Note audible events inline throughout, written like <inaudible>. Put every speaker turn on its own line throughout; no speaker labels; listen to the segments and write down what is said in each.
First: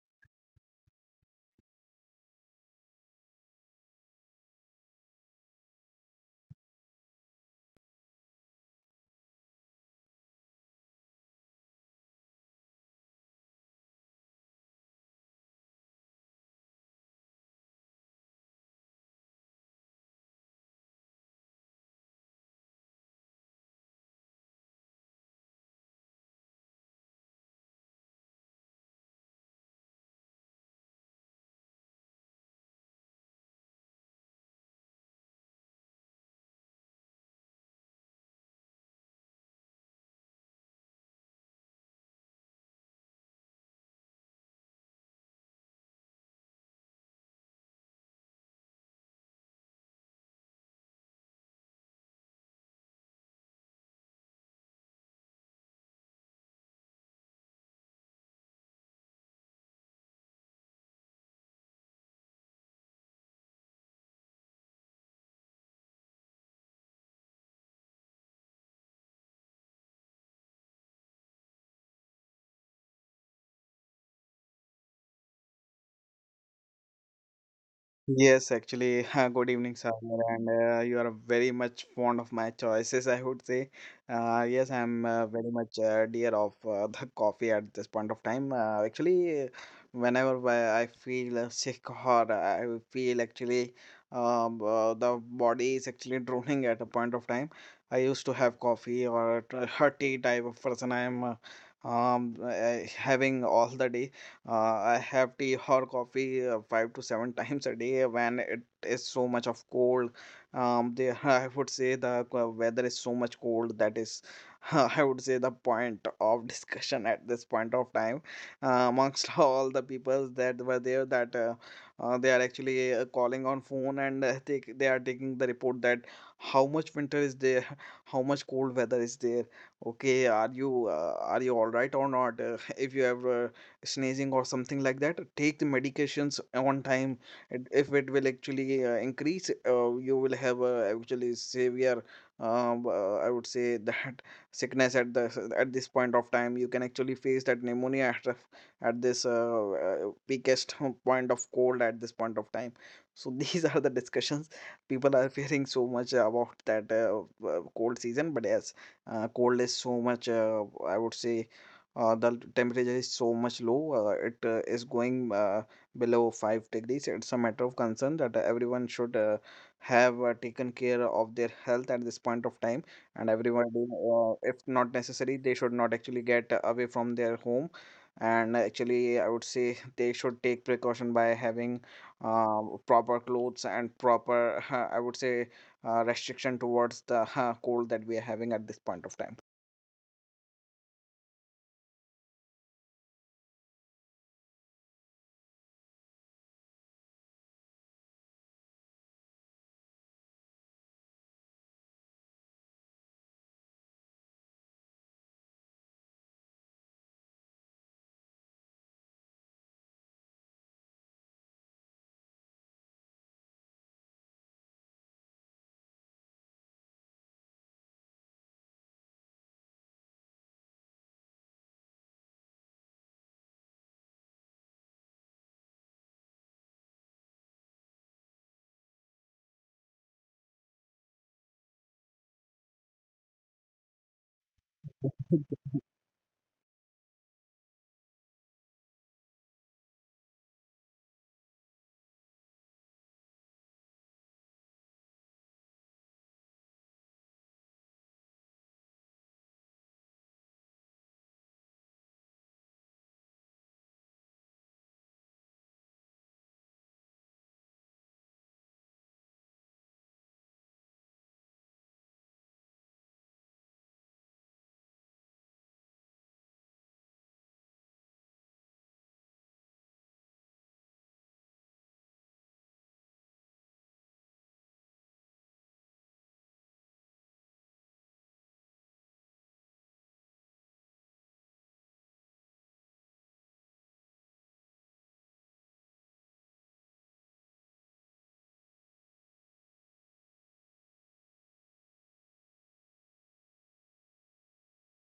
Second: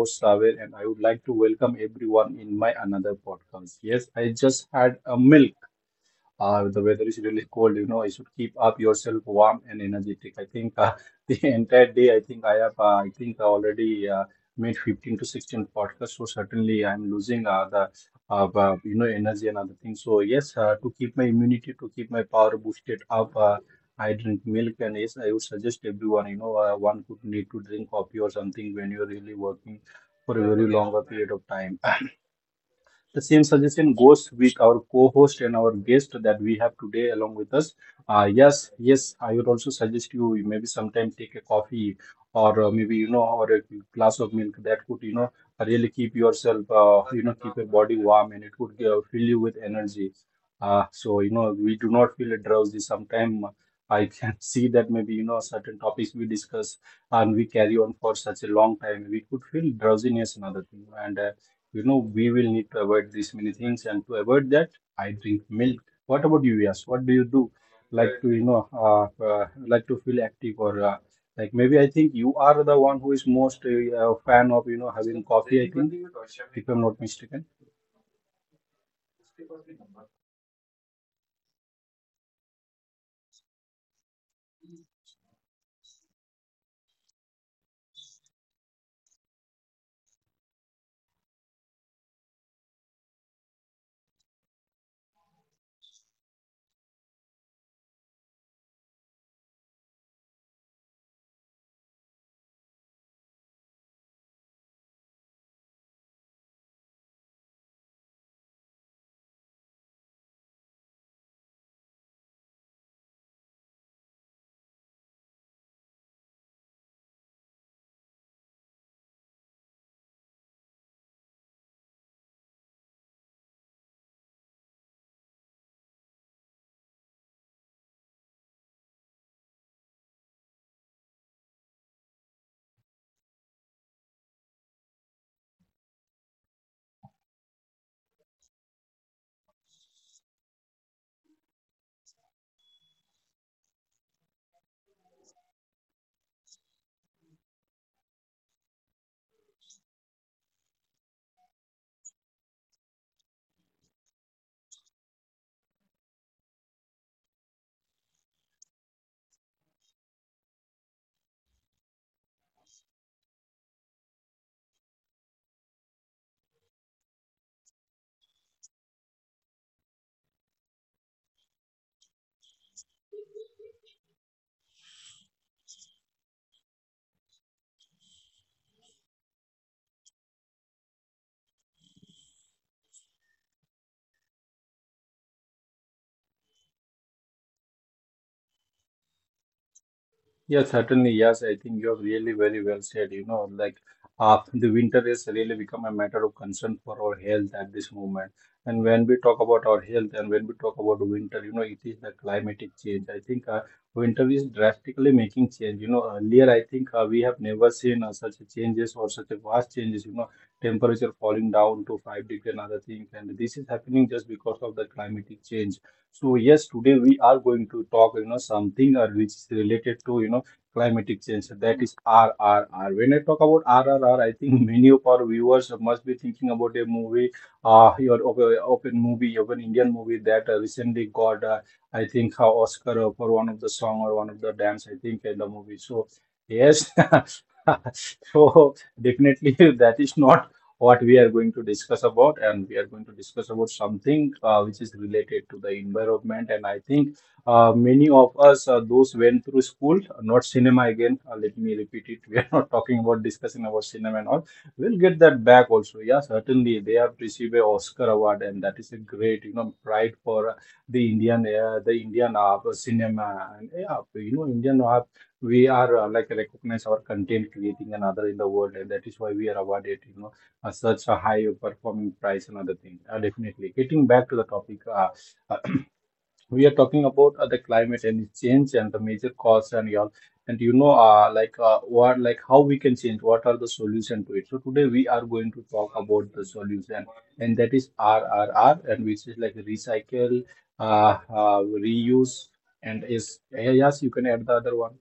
host Saver, and I would like to welcome everyone in my another podcast. Yes, I just had a milk. The weather is really cold, you know. You should keep up yourself warm and energetic. I think <laughs> the entire day, I think I already made 15 to 16 podcasts. So certainly I'm losing energy and other things. So yes, to keep my immunity, to keep my power boosted up, I drink milk. And yes, I would suggest everyone, one could need to drink coffee or something when you're really working for a very longer period of time. The same suggestion goes with our co-host and our guest that we have today along with us. Yes, yes, I would also suggest you maybe sometime take a coffee or maybe you know or a glass of milk that could really keep yourself keep your body warm, and it would fill you with energy. So we do not feel drowsy. Sometimes I can <laughs> see that maybe certain topics we discuss and we carry on for such a long time, we could feel drowsiness and other thing. And we will need to avoid these many things, and to avoid that, I drink milk. What about you, Yas? What do you do? Like to, like to feel active, or like maybe I think you are the one who is most fan of, having coffee, I think, if I'm not mistaken.
Yes, actually, <laughs> good evening, Sagar, and you are very much fond of my choices, I would say. Yes, I'm very much dear of <laughs> the coffee at this point of time. Actually, whenever I feel sick or I feel actually the body is actually <laughs> drooling at a point of time, I used to have coffee or <laughs> a tea type of person I am um, uh, having all the day. I have tea or coffee five to seven <laughs> times a day when it is so much of cold. The <laughs> I would say the weather is so much cold that is, <laughs> I would say the point of discussion at this point of time, amongst <laughs> all the people that were there that they are actually calling on phone and they are taking the report that how much winter is there, <laughs> how much cold weather is there. Okay, are you all right or not? <laughs> If you have sneezing or something like that, take the medications on time, and if it will actually increase, you will have actually severe I would say that <laughs> sickness at the at this point of time, you can actually face that pneumonia at this weakest <laughs> point of cold at this point of time. So <laughs> these are the discussions people are fearing so much about that cold season. But yes, cold is so much I would say the temperature is so much low. It is going below 5 degrees. It's a matter of concern that everyone should have taken care of their health at this point of time. And everyone, if not necessary, they should not actually get away from their home. And actually, I would say they should take precaution by having uh, proper clothes and proper, <laughs> I would say, restriction towards the <laughs> cold that we are having at this point of time.
Yeah, certainly. Yes, I think you have really very well said. The winter is really become a matter of concern for our health at this moment. And when we talk about our health and when we talk about winter, it is the climatic change. I think winter is drastically making change. Earlier I think we have never seen such a changes or such a vast changes. Temperature falling down to 5 degree and other things, and this is happening just because of the climatic change. So yes, today we are going to talk, something which is related to, climatic change. So that is RRR. When I talk about RRR, I think many of our viewers must be thinking about a movie, your op- open movie, open Indian movie that recently got, Oscar for one of the song or one of the dance, I think, in the movie. So, yes, <laughs> so definitely that is not what we are going to discuss about, and we are going to discuss about something which is related to the environment. And I think many of us, those went through school, not cinema again. Let me repeat it. <laughs> We are not talking about discussing about cinema and all. We'll get that back also. Yeah, certainly they have received an Oscar award, and that is a great, pride for the Indian cinema. And yeah, Indian, we are like recognize our content creating and other in the world, and that is why we are awarded, such a high performing prize and other thing. Definitely. Getting back to the topic. <clears throat> We are talking about the climate and change and the major cause and all, and like, what, like, how we can change, what are the solution to it, so today we are going to talk about the solution, and that is RRR, and which is like recycle, uh, uh, reuse, and is eh, yes you can add the other one.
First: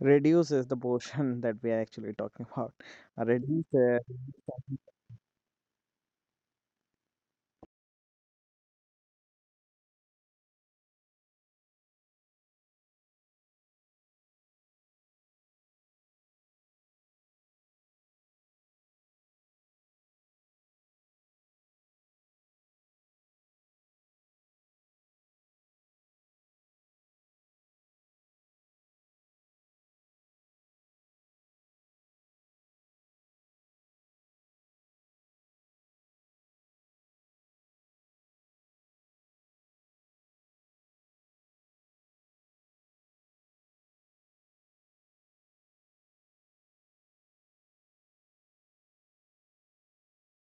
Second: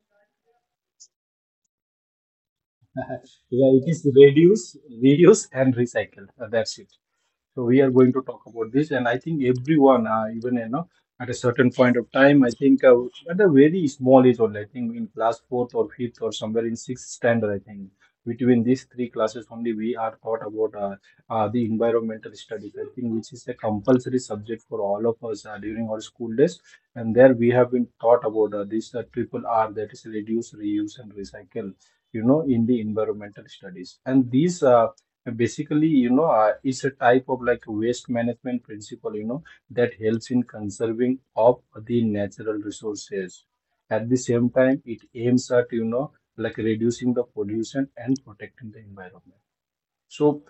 Reduces the portion <laughs> that we are actually talking about.
<laughs>
Reduce.
Yeah, it is reduce, reuse and recycle. That's it. So we are going to talk about this, and I think everyone, even at a certain point of time, I think at a very small age only, I think in class fourth or fifth or somewhere in sixth standard, I think between these three classes only we are taught about the environmental studies. I think which is a compulsory subject for all of us during our school days, and there we have been taught about this triple R, that is reduce, reuse, and recycle. In the environmental studies, and these. Basically, it's a type of like waste management principle, that helps in conserving of the natural resources. At the same time, it aims at, like reducing the pollution and protecting the environment. So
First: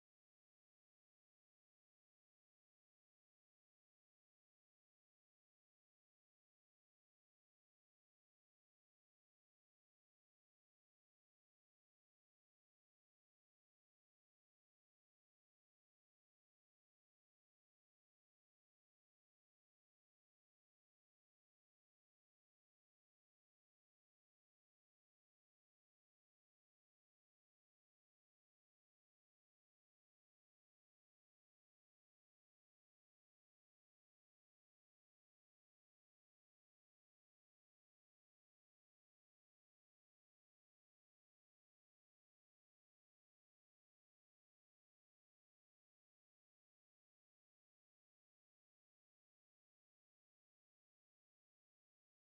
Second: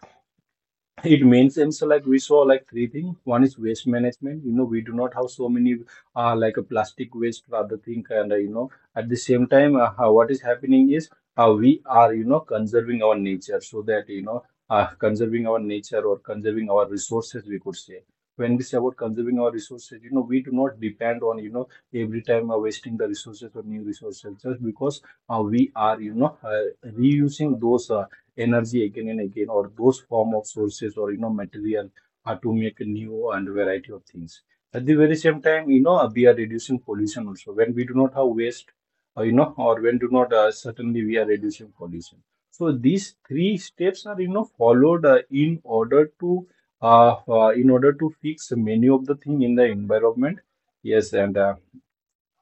it means it's like we saw like three things, one is waste management, we do not have so many like a plastic waste or other thing, and at the same time, what is happening is, we are, conserving our nature, so that, conserving our nature or conserving our resources, we could say. When we say about conserving our resources, we do not depend on, every time wasting the resources or new resources, just because we are, reusing those, energy again and again, or those form of sources or material, are to make new and variety of things. At the very same time, we are reducing pollution also when we do not have waste, or when do not, certainly we are reducing pollution. So these three steps are followed in order to, fix many of the thing in the environment. Yes, and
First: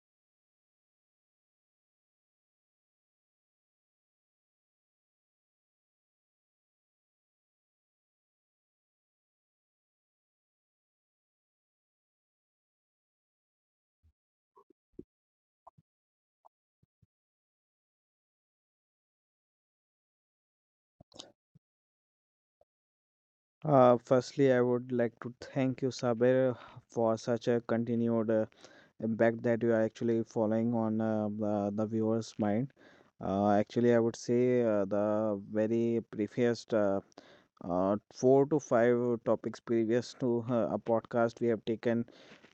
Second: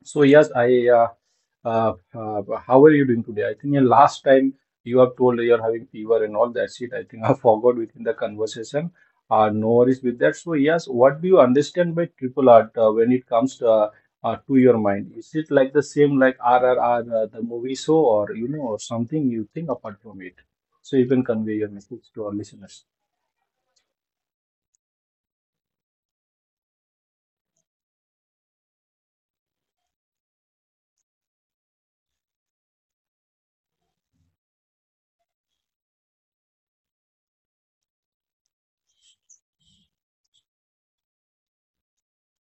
so yes, I. How are you doing today? I think the last time you have told you're having fever and all that shit. I think I <laughs> forgot within the conversation. No worries with that. So yes, what do you understand by triple R when it comes to your mind? Is it like the same like RRR the movie show, or something you think apart from it? So you can convey your message to our listeners.
Firstly, I would like to thank you, Sabir, for such a continued impact that you are actually following on the viewer's mind. Actually, I would say the very previous four to five topics previous to a podcast we have taken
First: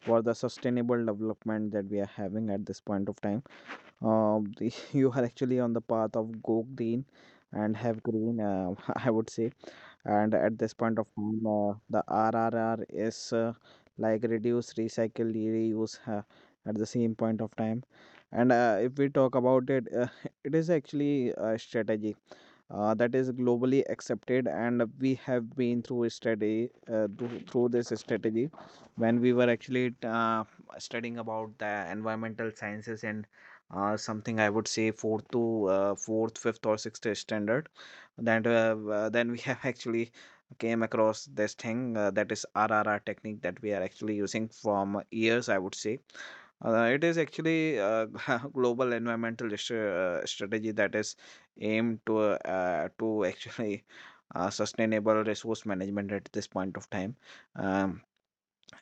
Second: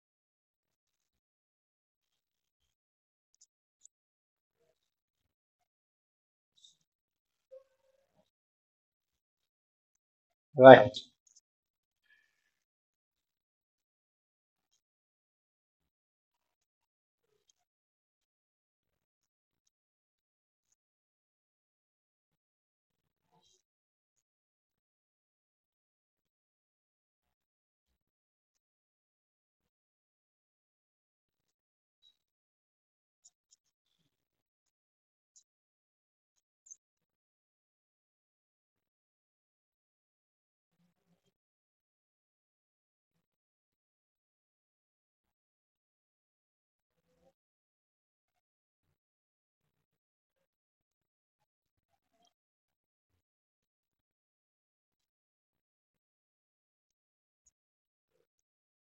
for the sustainable development that we are having at this point of time. Um, <laughs> you are actually on the path of go green and have green, <laughs> I would say, and at this
Right.
point of time the rrr is like reduce, recycle, reuse, at the same point of time. And if we talk about it, <laughs> it is actually a strategy that is globally accepted, and we have been through a study through this strategy when we were actually studying about the environmental sciences and something I would say fourth, fifth, or sixth standard, that then we <laughs> have actually came across this thing that is RRR technique that we are actually using from years, I would say. It is actually a <laughs> global strategy that is aimed to actually sustainable resource management at this point of time. Um,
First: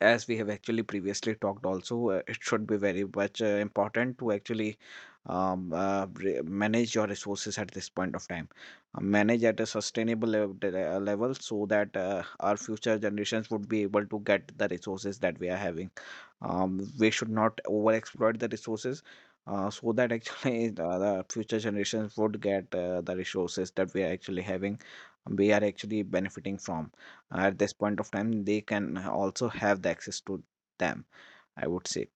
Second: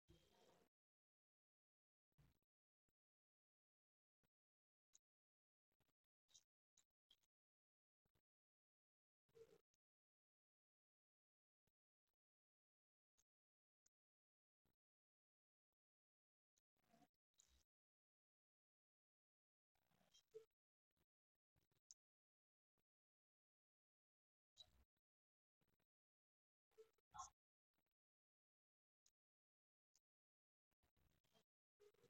as we have actually previously talked also, it should be very much important to actually manage your resources at this point of time. Manage at a level so that our future generations would be able to get the resources that we are having. We should not over exploit the resources, so that actually <laughs> the future generations would get the resources that we are actually having, we are actually benefiting from at this point of time. They can also have the access to them, I would say.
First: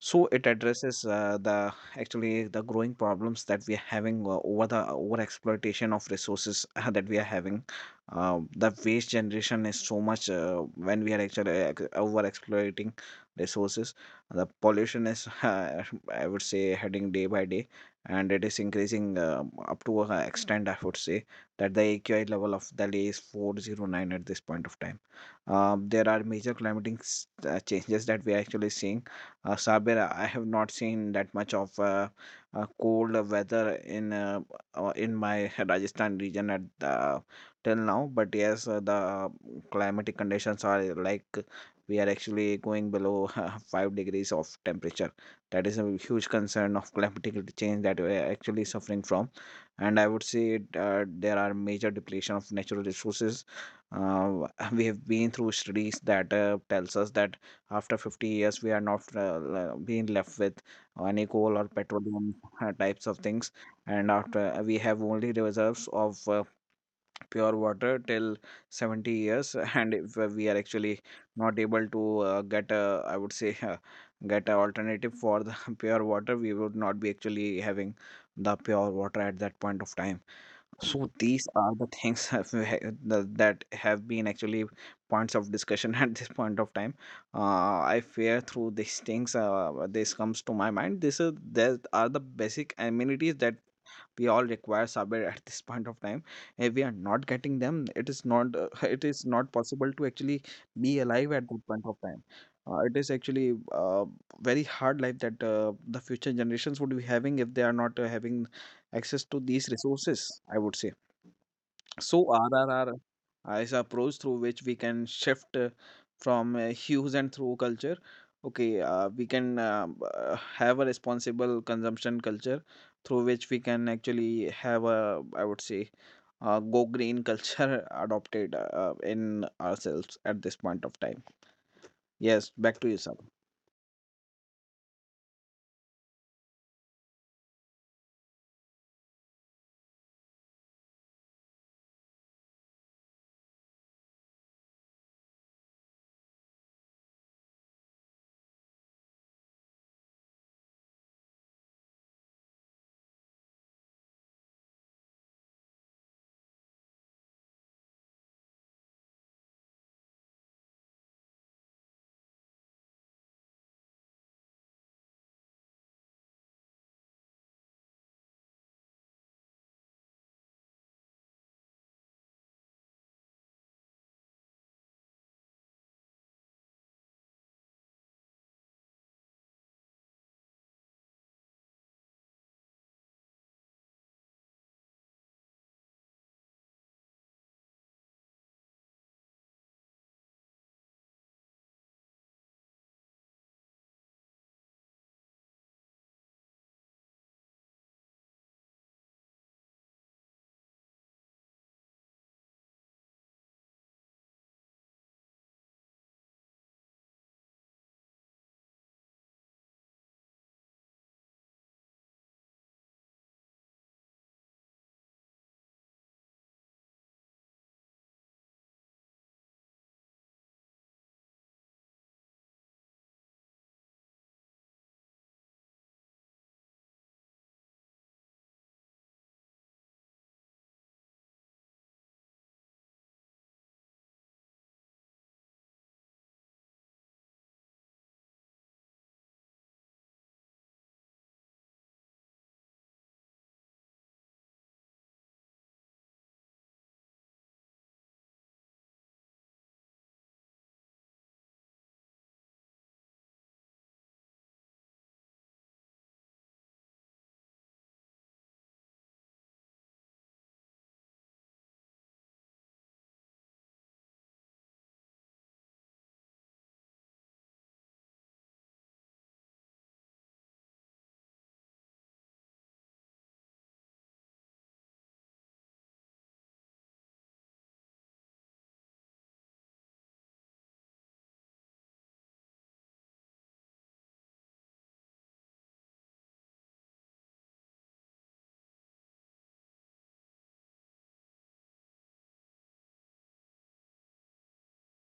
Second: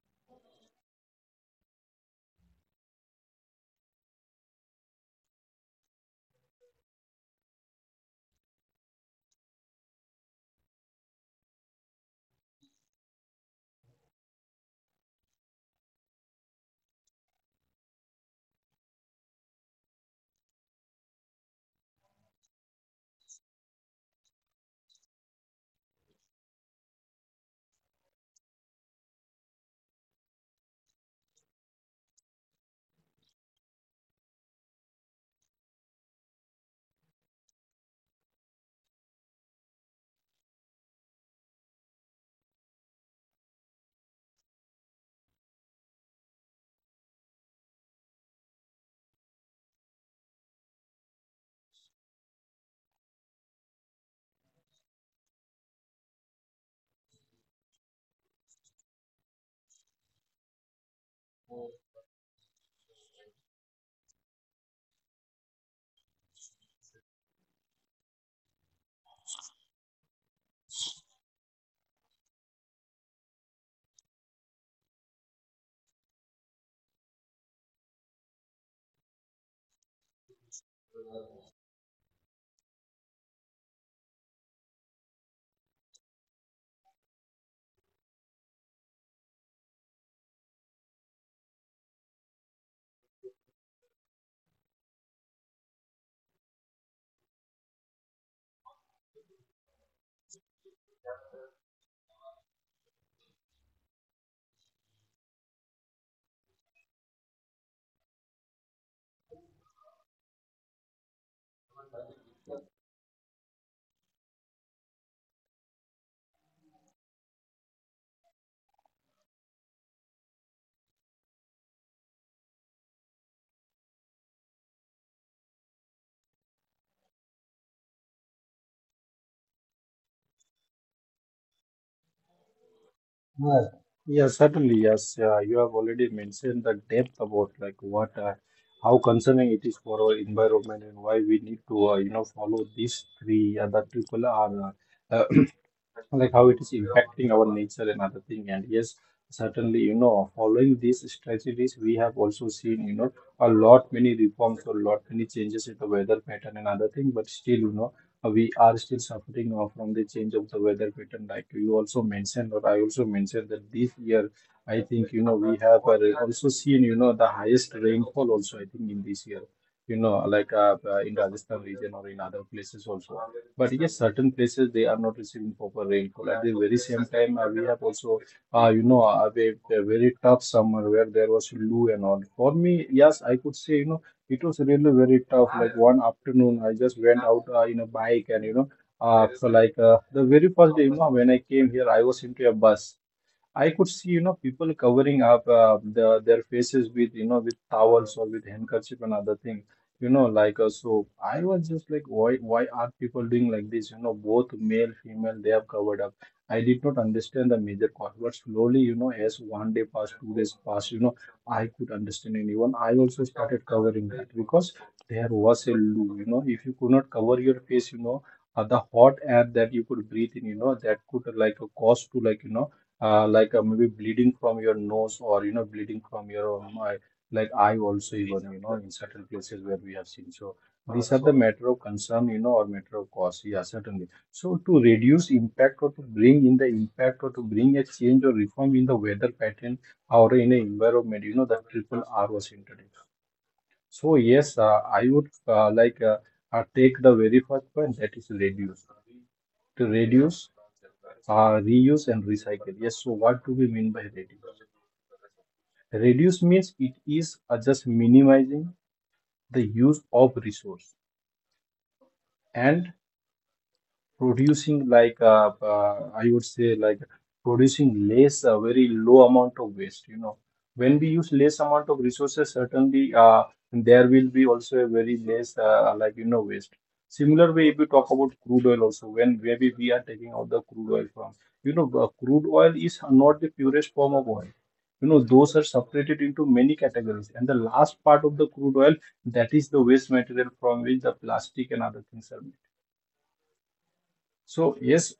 So it addresses the actually the growing problems that we are having over the over exploitation of resources that we are having. The waste generation is so much when we are actually over exploiting resources, the pollution is <laughs> I would say heading day by day, and it is increasing up to an extent, I would say, that the AQI level of Delhi is 409 at this point of time. There are major changes that we are actually seeing. Sabir, I have not seen that much of cold weather in my Rajasthan region at the, till now. But yes, the climatic conditions are like we are actually going below <laughs> 5 degrees of temperature. That is a huge concern of climatic change that we are actually suffering from, and I would say it, there are major depletion of natural resources. <laughs> We have been through studies that tells us that after 50 years, we are not being left with any coal or petroleum types of things. And after we have only reserves of pure water till 70 years, <laughs> and if we are actually not able to get a, I would say, <laughs> get an alternative for the <laughs> pure water, we would not be actually having the pure water at that point of time. So these are the things <laughs> that have been actually points of discussion <laughs> at this point of time. I fear through these things. This comes to my mind. This is these are the basic amenities that we all require somewhere at this point of time. If we are not getting them, it is not <laughs> it is not possible to actually be alive at that point of time. It is actually very hard life that the future generations would be having if they are not having access to these resources, I would say. So RRR, is approach through which we can shift from hues and through culture. Okay, we can have a responsible consumption culture through which we can actually have a, I would say, go green culture <laughs> adopted in ourselves at this point of time. Yes, back to you,
Yeah, yeah, certainly. Yes, you have already mentioned the depth about like what, how concerning it is for our environment and why we need to, follow these three, the triple R. Uh, <clears throat> like how it is impacting our nature and other thing, and yes, certainly, following these strategies we have also seen, a lot many reforms or lot many changes in the weather pattern and other thing, but still, we are still suffering from the change of the weather pattern, like you also mentioned or I also mentioned, that this year I think, we have also seen, the highest rainfall also I think in this year, like, in Rajasthan region or in other places also. But yes, certain places they are not receiving proper rainfall. At the very same time, we have also, a, a very tough summer where there was loo and all. For me, yes, I could say, it was really very tough. Like one afternoon, I just went out in a bike, and, for like, the very first day, when I came here, I was into a bus. I could see, people covering up their faces with, with towels or with handkerchief and other things, so. I was just like, why are people doing like this? Both male, female, they have covered up. I did not understand the major cause, but slowly, as one day passed, two days passed, I could understand anyone. I also started covering that because there was a loo, if you could not cover your face, the hot air that you could breathe in, that could cause to maybe bleeding from your nose or bleeding from your eye, like eye also even in certain places where we have seen. So these are the matter of concern, or matter of cause. Yeah, certainly. So to reduce impact or to bring in the impact or to bring a change or reform in the weather pattern or in the environment, the triple R was introduced. So yes, I would take the very first point, that is reduce. To reduce, uh, reuse and recycle. Yes. So what do we mean by reduce? Reduce means it is just minimizing the use of resource and producing I would say like producing less, a very low amount of waste. When we use less amount of resources, certainly there will be also a very less waste. Similar way, if you talk about crude oil also, when maybe we are taking out the crude oil from, crude oil is not the purest form of oil. You know, those are separated into many categories, and the last part of the crude oil, that is the waste material from which the plastic and other things are made. So yes,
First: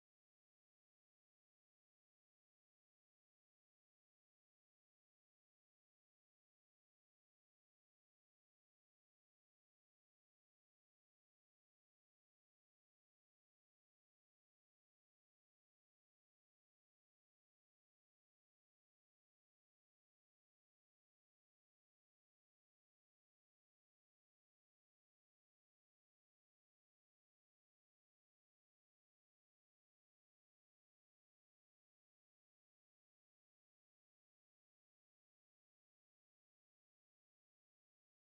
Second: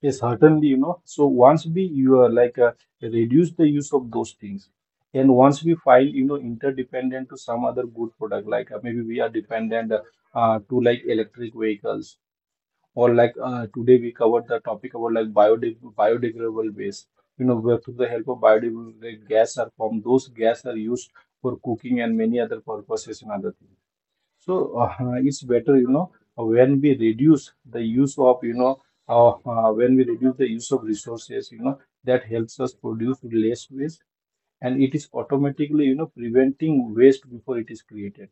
yes, certainly, you know. So once we you are reduce the use of those things, and once we find interdependent to some other good product, maybe we are dependent to like electric vehicles, or today we covered the topic about like biodegradable waste. You know, where through the help of biodegradable gas are formed. Those gas are used for cooking and many other purposes and other things. So it's better, you know, when we reduce the use of, when we reduce the use of resources, you know, that helps us produce less waste, and it is automatically, you know, preventing waste before it is created.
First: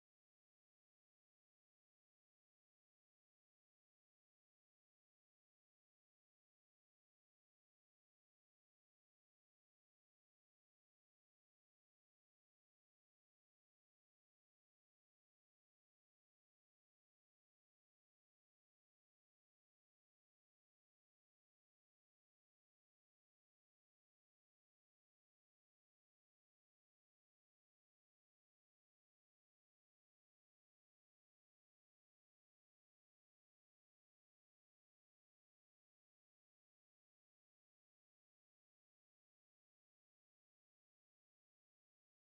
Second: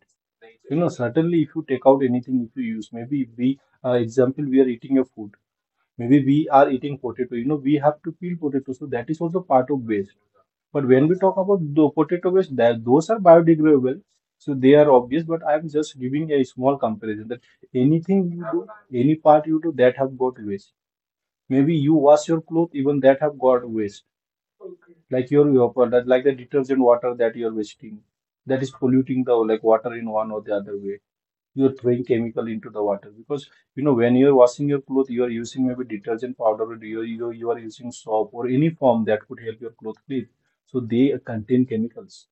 You know, certainly if you take out anything, if you use, maybe we, example, we are eating a food, maybe we are eating potato. You know, we have to peel potato, so that is also part of waste. But when we talk about the potato waste, that those are biodegradable, so they are obvious. But I am just giving a small comparison that anything you do, any part you do, that have got waste. Maybe you wash your clothes, even that have got waste, like your product, like the detergent water that you are wasting, that is polluting the like water in one or the other way. You're throwing chemical into the water because, you know, when you're washing your clothes, you are using maybe detergent powder, or you are using soap or any form that could help your clothes clean, so they contain chemicals.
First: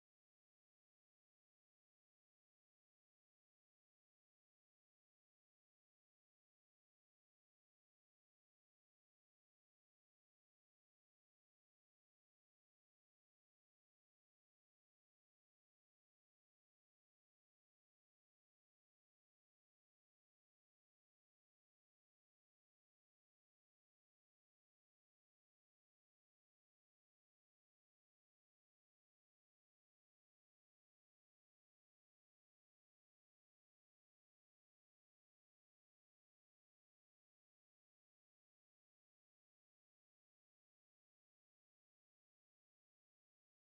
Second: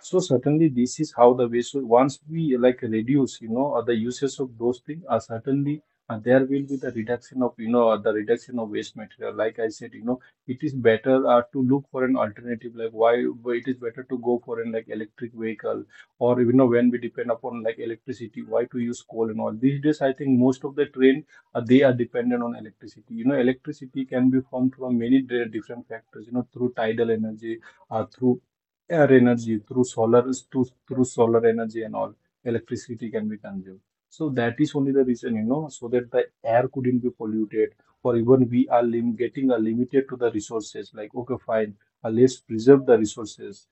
So certainly this is how the waste. So once we like reduce, the uses of those things, certainly there will be the reduction of, the reduction of waste material. Like I said, you know, it is better to look for an alternative. Like why it is better to go for an like electric vehicle, or you know, when we depend upon like electricity, why to use coal and all. These days, I think most of the train, they are dependent on electricity. You know, electricity can be formed from many different factors. You know, through tidal energy, through air energy, through solar, through solar energy, and all electricity can be consumed. So that is only the reason, you know, so that the air couldn't be polluted, or even we are getting a limited to the resources. Like okay, fine, let's preserve the resources,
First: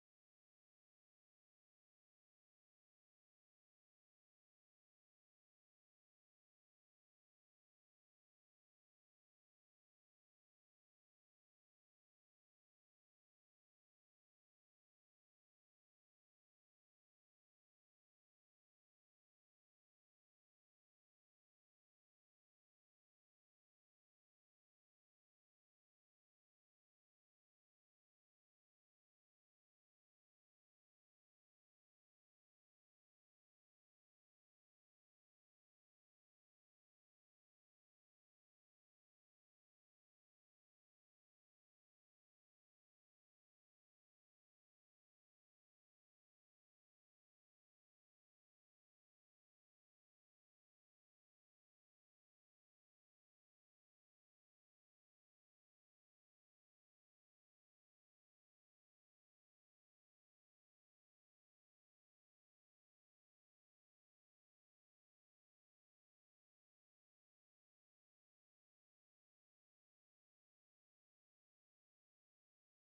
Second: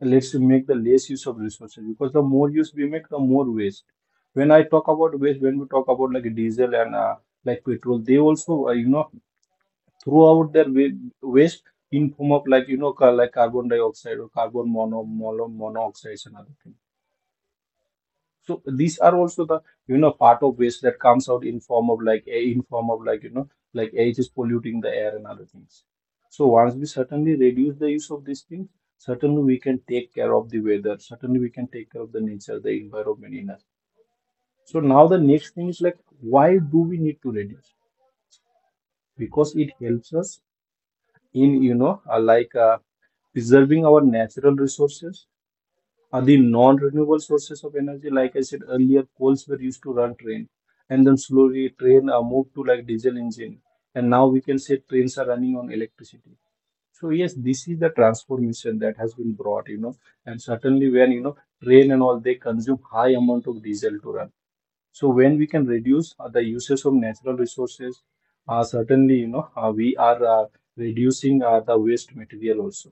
let's make the less use of resources, because the more use we make, the more waste. When I talk about waste, when we talk about like diesel and like petrol, they also throughout their waste in form of like carbon dioxide or carbon mono monoxides and other things. So these are also the, part of waste that comes out in form of like a in form of like air, is polluting the air and other things. So once we certainly reduce the use of these things, certainly we can take care of the weather, certainly we can take care of the nature, the environment in us. So now the next thing is like, why do we need to reduce? Because it helps us in, preserving our natural resources, are the non-renewable sources of energy. Like I said earlier, coals were used to run train, and then slowly train moved to like diesel engine, and now we can say trains are running on electricity. So yes, this is the transformation that has been brought, you know, and certainly, when you know, train and all, they consume high amount of diesel to run. So when we can reduce the uses of natural resources, certainly you know we are reducing the waste material also.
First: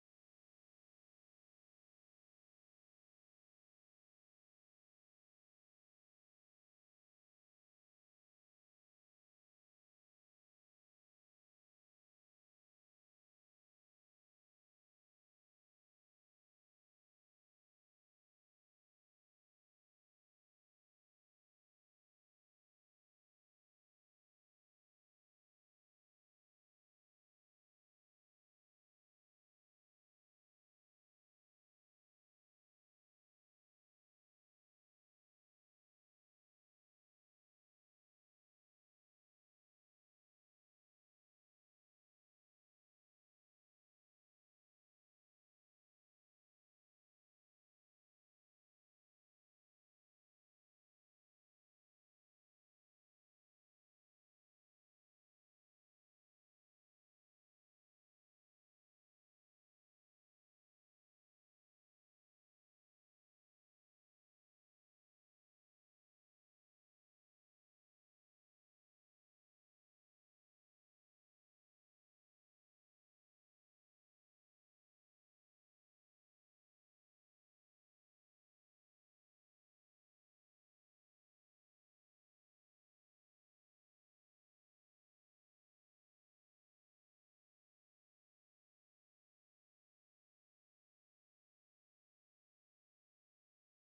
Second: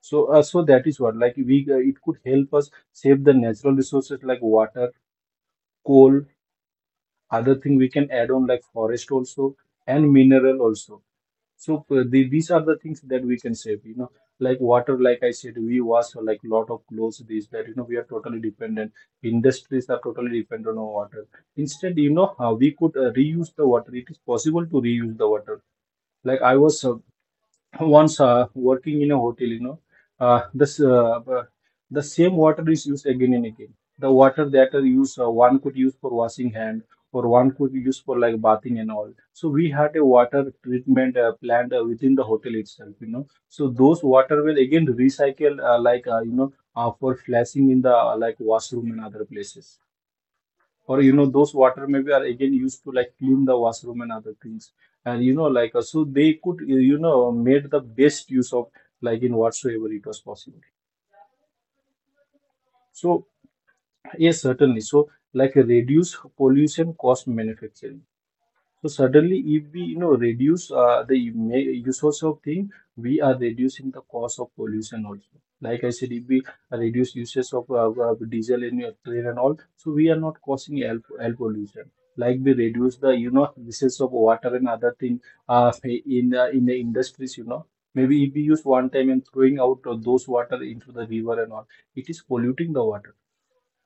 So, so that is what, like we, it could help us save the natural resources like water, coal, other thing we can add on like forest also, and mineral also. So the, these are the things that we can save, you know, like water. Like I said, we wash like lot of clothes, this, that, you know, we are totally dependent. Industries are totally dependent on water. Instead, you know, how we could reuse the water. It is possible to reuse the water. Like I was once working in a hotel, you know, this the same water is used again and again. The water that are used, one could use for washing hand, or one could use for like bathing and all. So we had a water treatment plant within the hotel itself, you know. So those water will again recycle, for flashing in the like washroom and other places, or you know, those water maybe are again used to like clean the washroom and other things. And so they could made the best use of, like in whatsoever it was possible. So yes, certainly. So, like reduce pollution, cost, manufacturing. So suddenly, if we you know reduce usage of thing, we are reducing the cost of pollution also. Like I said, if we reduce usage of diesel and train and all, so we are not causing air pollution. Like we reduce the you know usage of water and other thing in the industries, you know. Maybe if we use one time and throwing out of those water into the river and all, it is polluting the water.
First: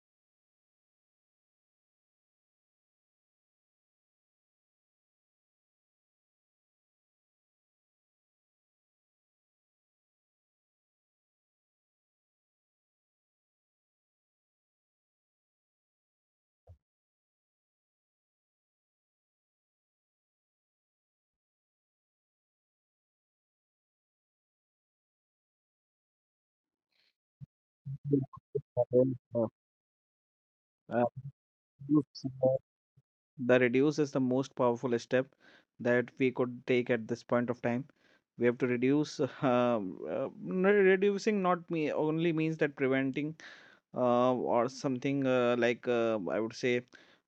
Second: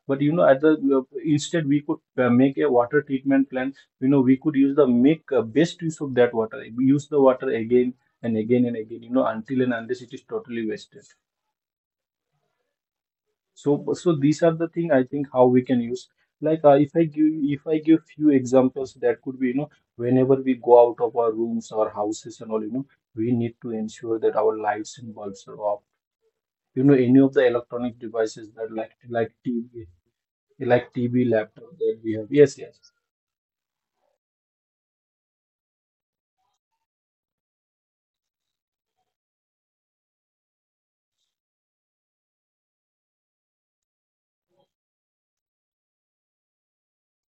But you know, at the instead we could make a water treatment plant. You know, we could use the make best use of that water. We use the water again and again and again. You know, until and unless it is totally wasted. So, so these are the thing, I think, how we can use. Like if I give few examples, that could be, you know, whenever we go out of our rooms, our houses, and all, you know, we need to ensure that our lights and bulbs are off. You know, any of the electronic devices that like
sir.
TV, like TV, laptop that we have. Yes, yes.
The reduce is the most powerful step that we could take at this point of time. We have to reduce. <laughs> Uh, n- reducing not me only means that preventing or something like I would say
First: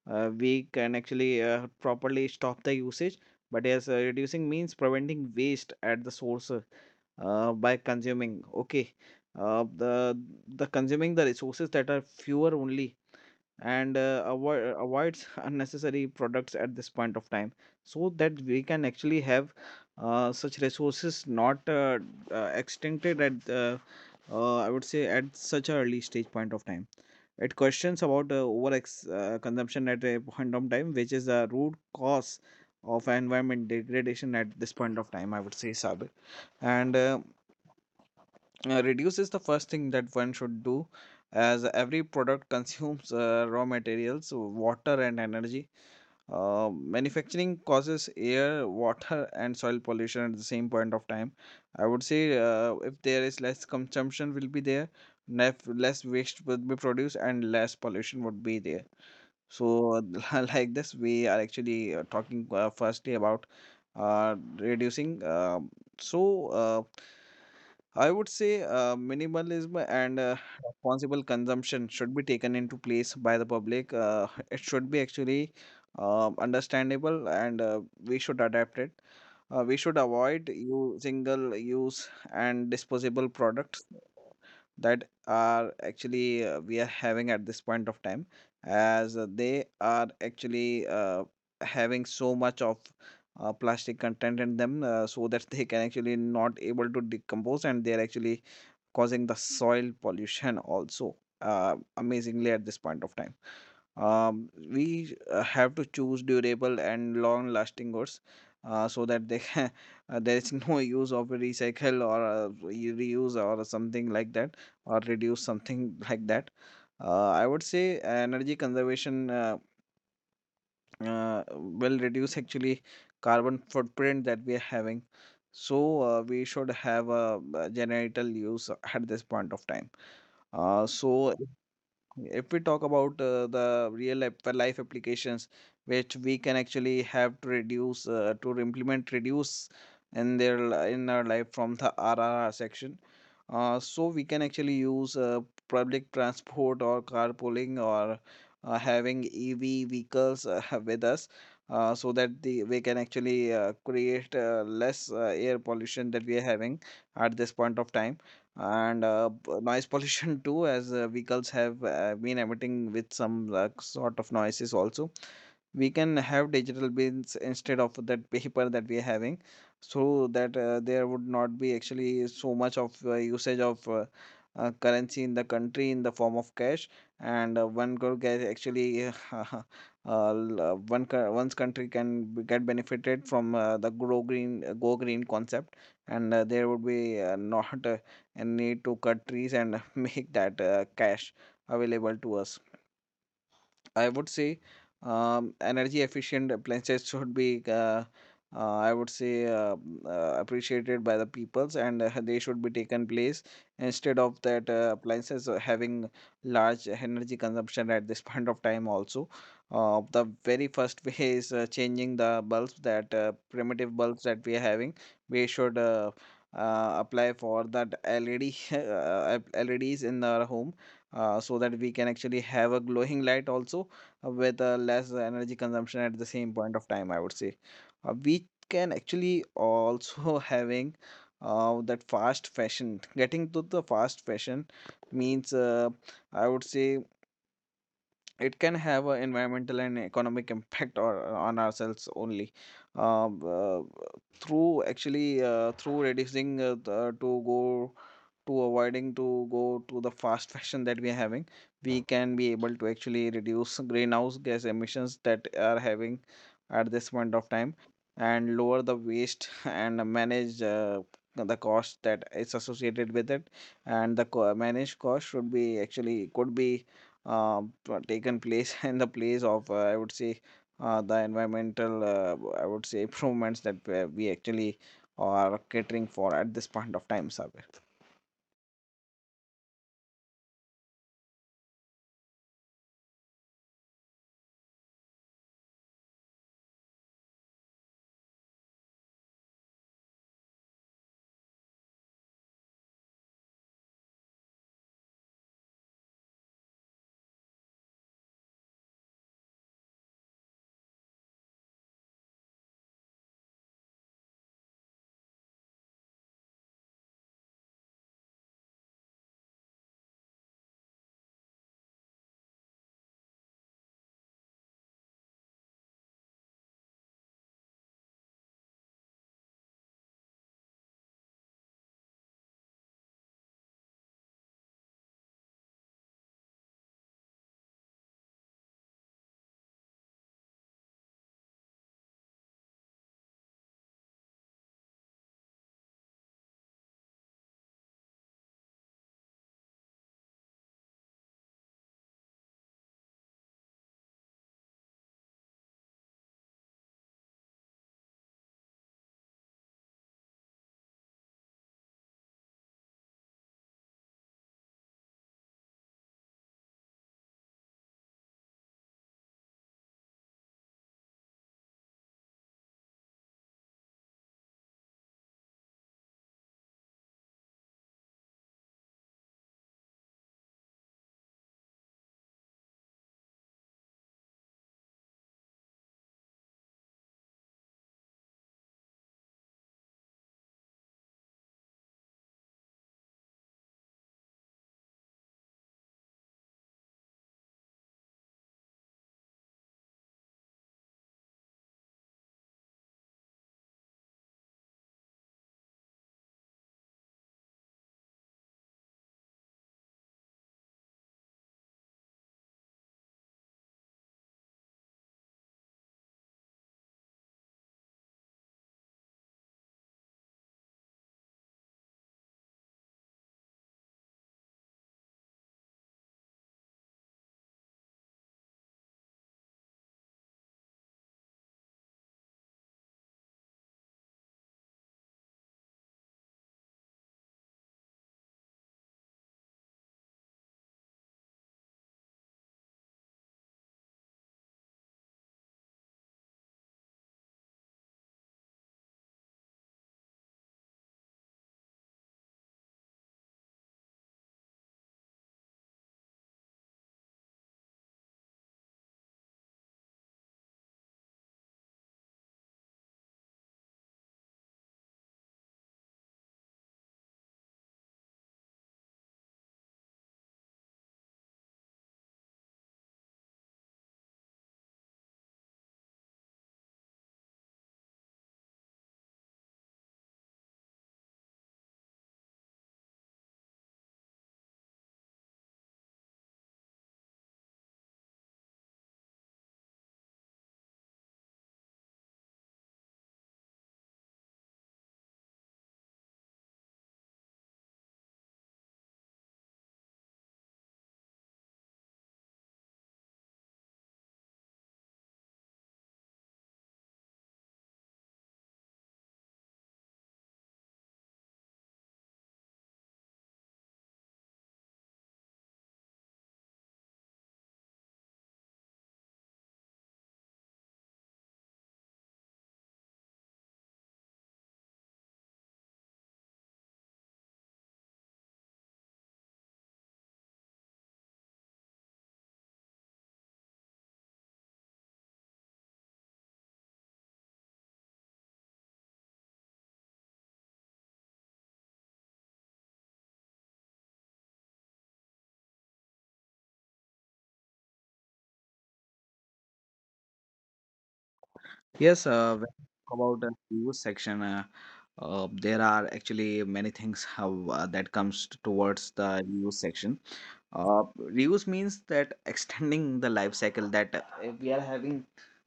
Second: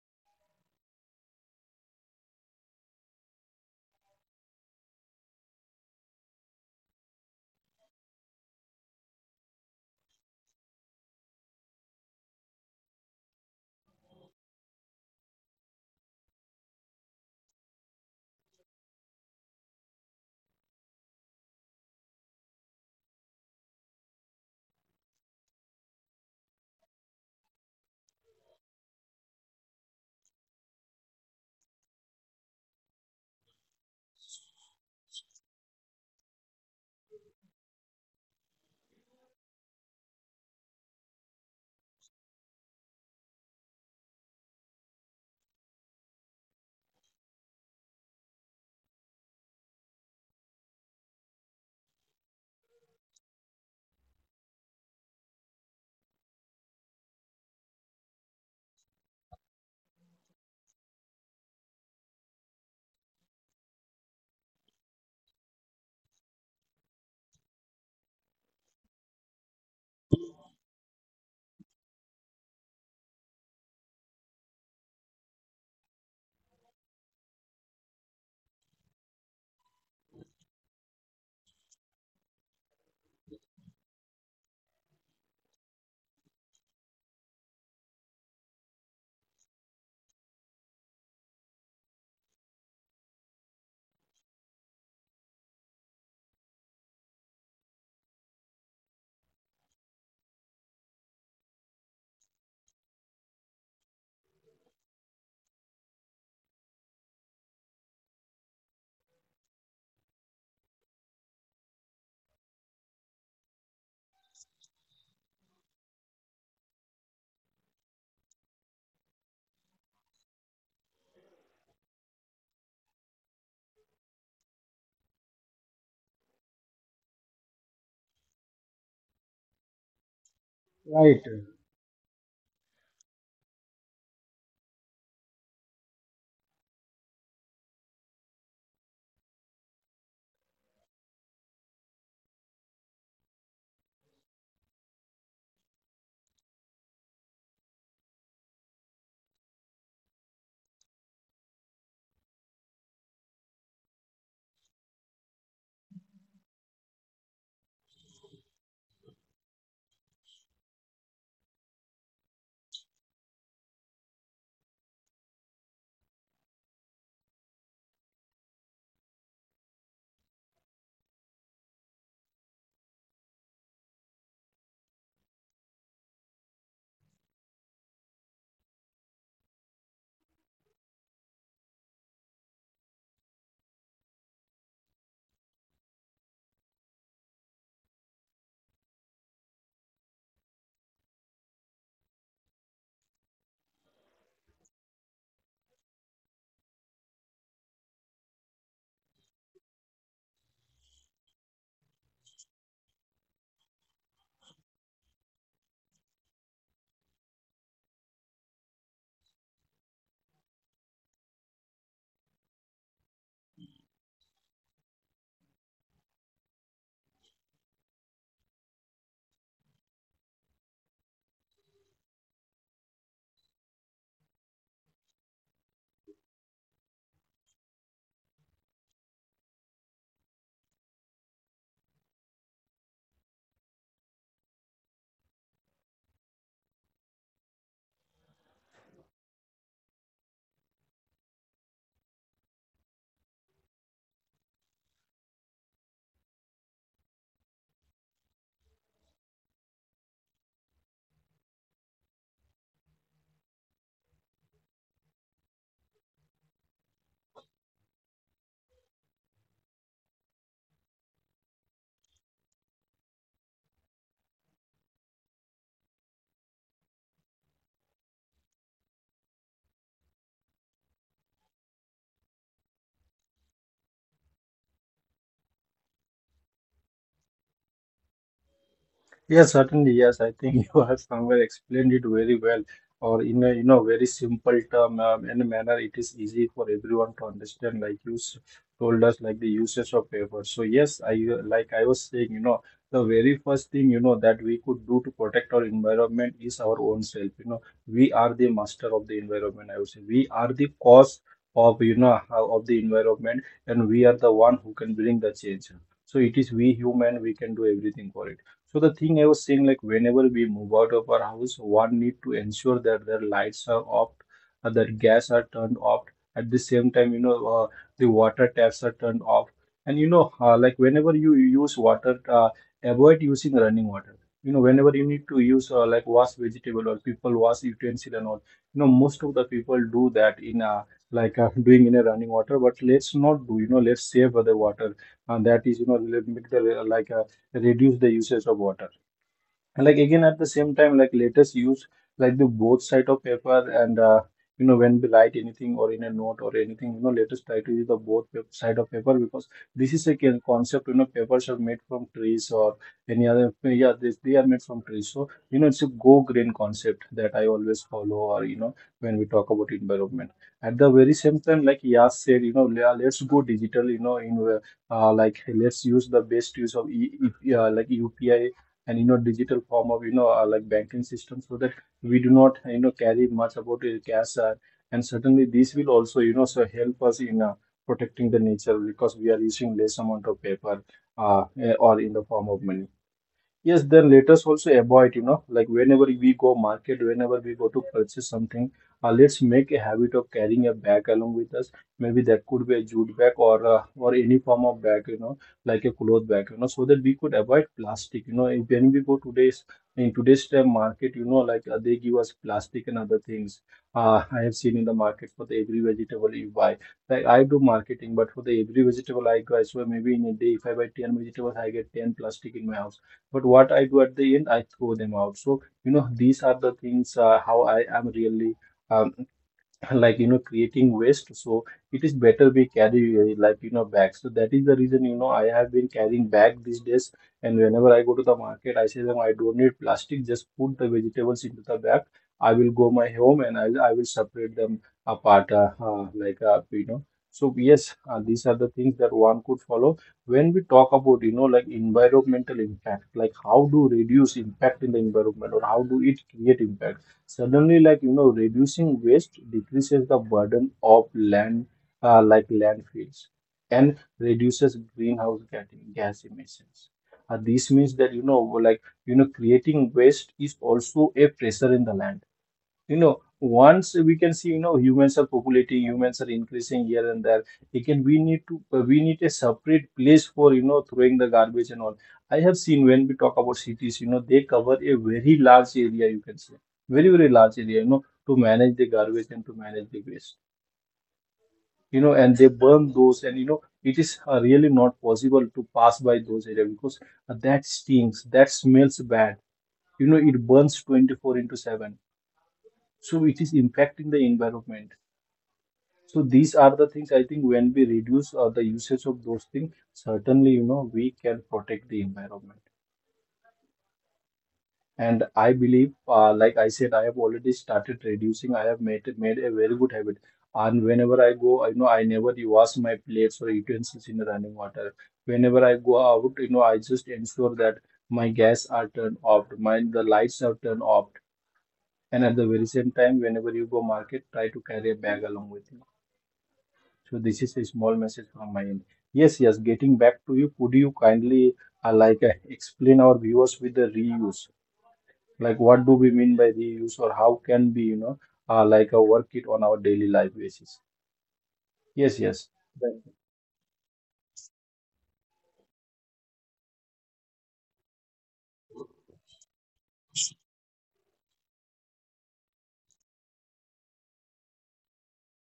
we can actually properly stop the usage. But yes, reducing means preventing waste at the source by consuming. Okay, uh, the the consuming the resources that are fewer only, and avoids unnecessary products at this point of time, so that we can actually have such resources not extincted at the, I would say, at such a early stage point of time. It questions about consumption at a point of time, which is the root cause of environment degradation at this point of time, I would say, Sabir. And reduce is the first thing that one should do, as every product <laughs> consumes raw materials, so water and energy, manufacturing causes air, water, and soil pollution at the same point of time, I would say. If there is less consumption will be there, less waste would be produced and less pollution would be there. So <laughs> like this we are actually talking firstly about reducing, so uh, I would say minimalism and responsible consumption should be taken into place by the public. It should be actually understandable, and we should adapt it. We should avoid you single use and disposable products that are actually we are having at this point of time, as they are actually having so much of plastic content in them so that they can actually not able to decompose, and they are actually causing the soil pollution also amazingly at this point of time. We have to choose durable and long-lasting goods so that they can, <laughs> there is <laughs> no use of recycle or reuse or something like that, or reduce something like that. I would say energy conservation will reduce actually carbon footprint that we are having. So we should have a, generator use at this point of time. Uh,
Right.
so if we talk about the life applications which we can actually have to reduce to implement reduce in in our life from the R R R section, so we can actually use public transport or carpooling or having EV vehicles <laughs> with us, so that the we can actually create less air pollution that we are having at this point of time, and noise pollution <laughs> too, as vehicles have been emitting with some sort of noises also. We can have digital bins instead of that paper that we are having, so that there would not be actually so much of usage of currency in the country in the form of cash. And one could get actually <laughs> uh, one's country can get benefited from the grow green go green concept. And there would be not a need to cut trees and <laughs> make that cash available to us, I would say. Energy efficient appliances should be, I would say, appreciated by the peoples, and they should be taken place instead of that appliances having large energy consumption at this <laughs> point of time also. The very first <laughs> way is changing the bulbs, that primitive bulbs that we are having. We should apply for that LED <laughs> LEDs in our home, so that we can actually have a glowing light also, with less energy consumption at the same point of time. I would say we can actually also <laughs> having that fast fashion, getting to the fast fashion means, I would say, it can have an environmental and economic impact or on ourselves only. um, uh, Through actually through reducing the, to go to avoiding to go to the fast <laughs> fashion that we are having, we can be able to actually reduce greenhouse gas emissions that are having at this point of time, and lower the waste <laughs> and manage the cost that is associated with it. And managed cost should be actually could be uh, taken place <laughs> in the place of, I would say, the environmental, I would say, improvements that we actually are catering for at this point of time, Sabir.
Yes, certainly. Yes, I think <laughs> you have somewhere explained it very well, or in a you know very simple term and manner. It is easy for everyone to understand, like you told us, like the usage of paper. So yes, I like I was saying, you know, the very first thing you know that we could do to protect our environment is our own self. You know, we are the master of the environment. I would say we are the cause of you know of the environment, and we are the one who can bring the change. So it is we human. We can do everything for it. So the thing I was saying, like whenever we move out of our house, one need to ensure that their lights are off, their gas are turned off. At the same time, the water taps are turned off. And you know, like whenever you use water, avoid using running water. You know, whenever you need to use like wash vegetable or people wash utensil and all, you know, most of the people do that in a doing in a running water. But let's not do. You know, let's save the water, and that is you know, let- make the like reduce the usage of water. And like again at the same time, like let us use like the both side of paper. And you know when we write anything or in a note or anything, you know, let us try to use the side of paper, because this is a concept. You know, papers are made from trees or any other, yeah, this they are made from trees. So, you know, it's a go green concept that I always follow, or you know, when we talk about environment. At the very same time, like Yas said, you know, let's go digital, you know, in like let's use the best use of like UPI and you know digital form of, you know, like banking system, so that we do not, you know, carry much about cash. And certainly this will also, you know, so help us in protecting the nature, because we are using less amount of paper, or in the form of money. Yes, then let us also avoid, you know, like whenever we go market, whenever we go to purchase something, let's make a habit of carrying a bag along with us. Maybe that could be a jute bag, or any form of bag, you know, like a cloth bag, you know, so that we could avoid plastic. You know, when we go today's in today's time market, you know, they give us plastic and other things. I have seen in the market, for the every vegetable you buy. Like I do marketing, but for the every vegetable I buy, so maybe in a day, if I buy 10 vegetables, I get 10 plastic in my house. But what I do at the end, I throw them out. So, you know, these are the things, how I am really um, <laughs> like, you know, creating waste. So it is better we carry, like you know, bags. So that is the reason, you know, I have been carrying bag these days. And whenever I go to the market, I say them I don't need plastic, just put the vegetables into the bag. I will go my home and I will separate them apart. You know, so yes, these are the things that one could follow when we talk about, you know, like environmental impact, like how do reduce impact in the environment or how do it create impact. Suddenly, like you know, reducing waste decreases the burden of land, like landfills, and reduces greenhouse gas gas emissions. This means that, you know, like you know, creating waste is also a pressure in the land. You know, once we can see, you know, humans are populating, humans are increasing here and there. Again we need to, we need a separate place for, you know, throwing the garbage and all. I have seen when we talk about cities, you know, they cover a very large area, you can say, very very large area, you know, to manage the garbage and to manage the waste, you know. And they burn those, and you know, it is, really not possible to pass by those areas, because that stinks, that smells bad. You know, it burns 24 into 7, so it is impacting the environment. So these are the things, I think, when we reduce the usage of those things, certainly, you know, we can protect the environment. And I believe, like I said, I have already started reducing. I have made a very good habit. And whenever I go, I know I never wash my plates or utensils in running water. Whenever I go out, you know, I just ensure that my gas are turned off, my the lights are turned off. And at the very same time, whenever you go market, try to carry a bag along with you. So this is a small message from my end. Yes, yes. Getting back to you, could you kindly explain our viewers with the reuse? Like what do we mean by reuse, or how can we, you know, work it on our daily life basis?
Yes,
Yes,
when we
yes.
talk
Right.
about the news section, there are actually many things how, that comes towards the news section. Reuse means that extending the life cycle, that if we are having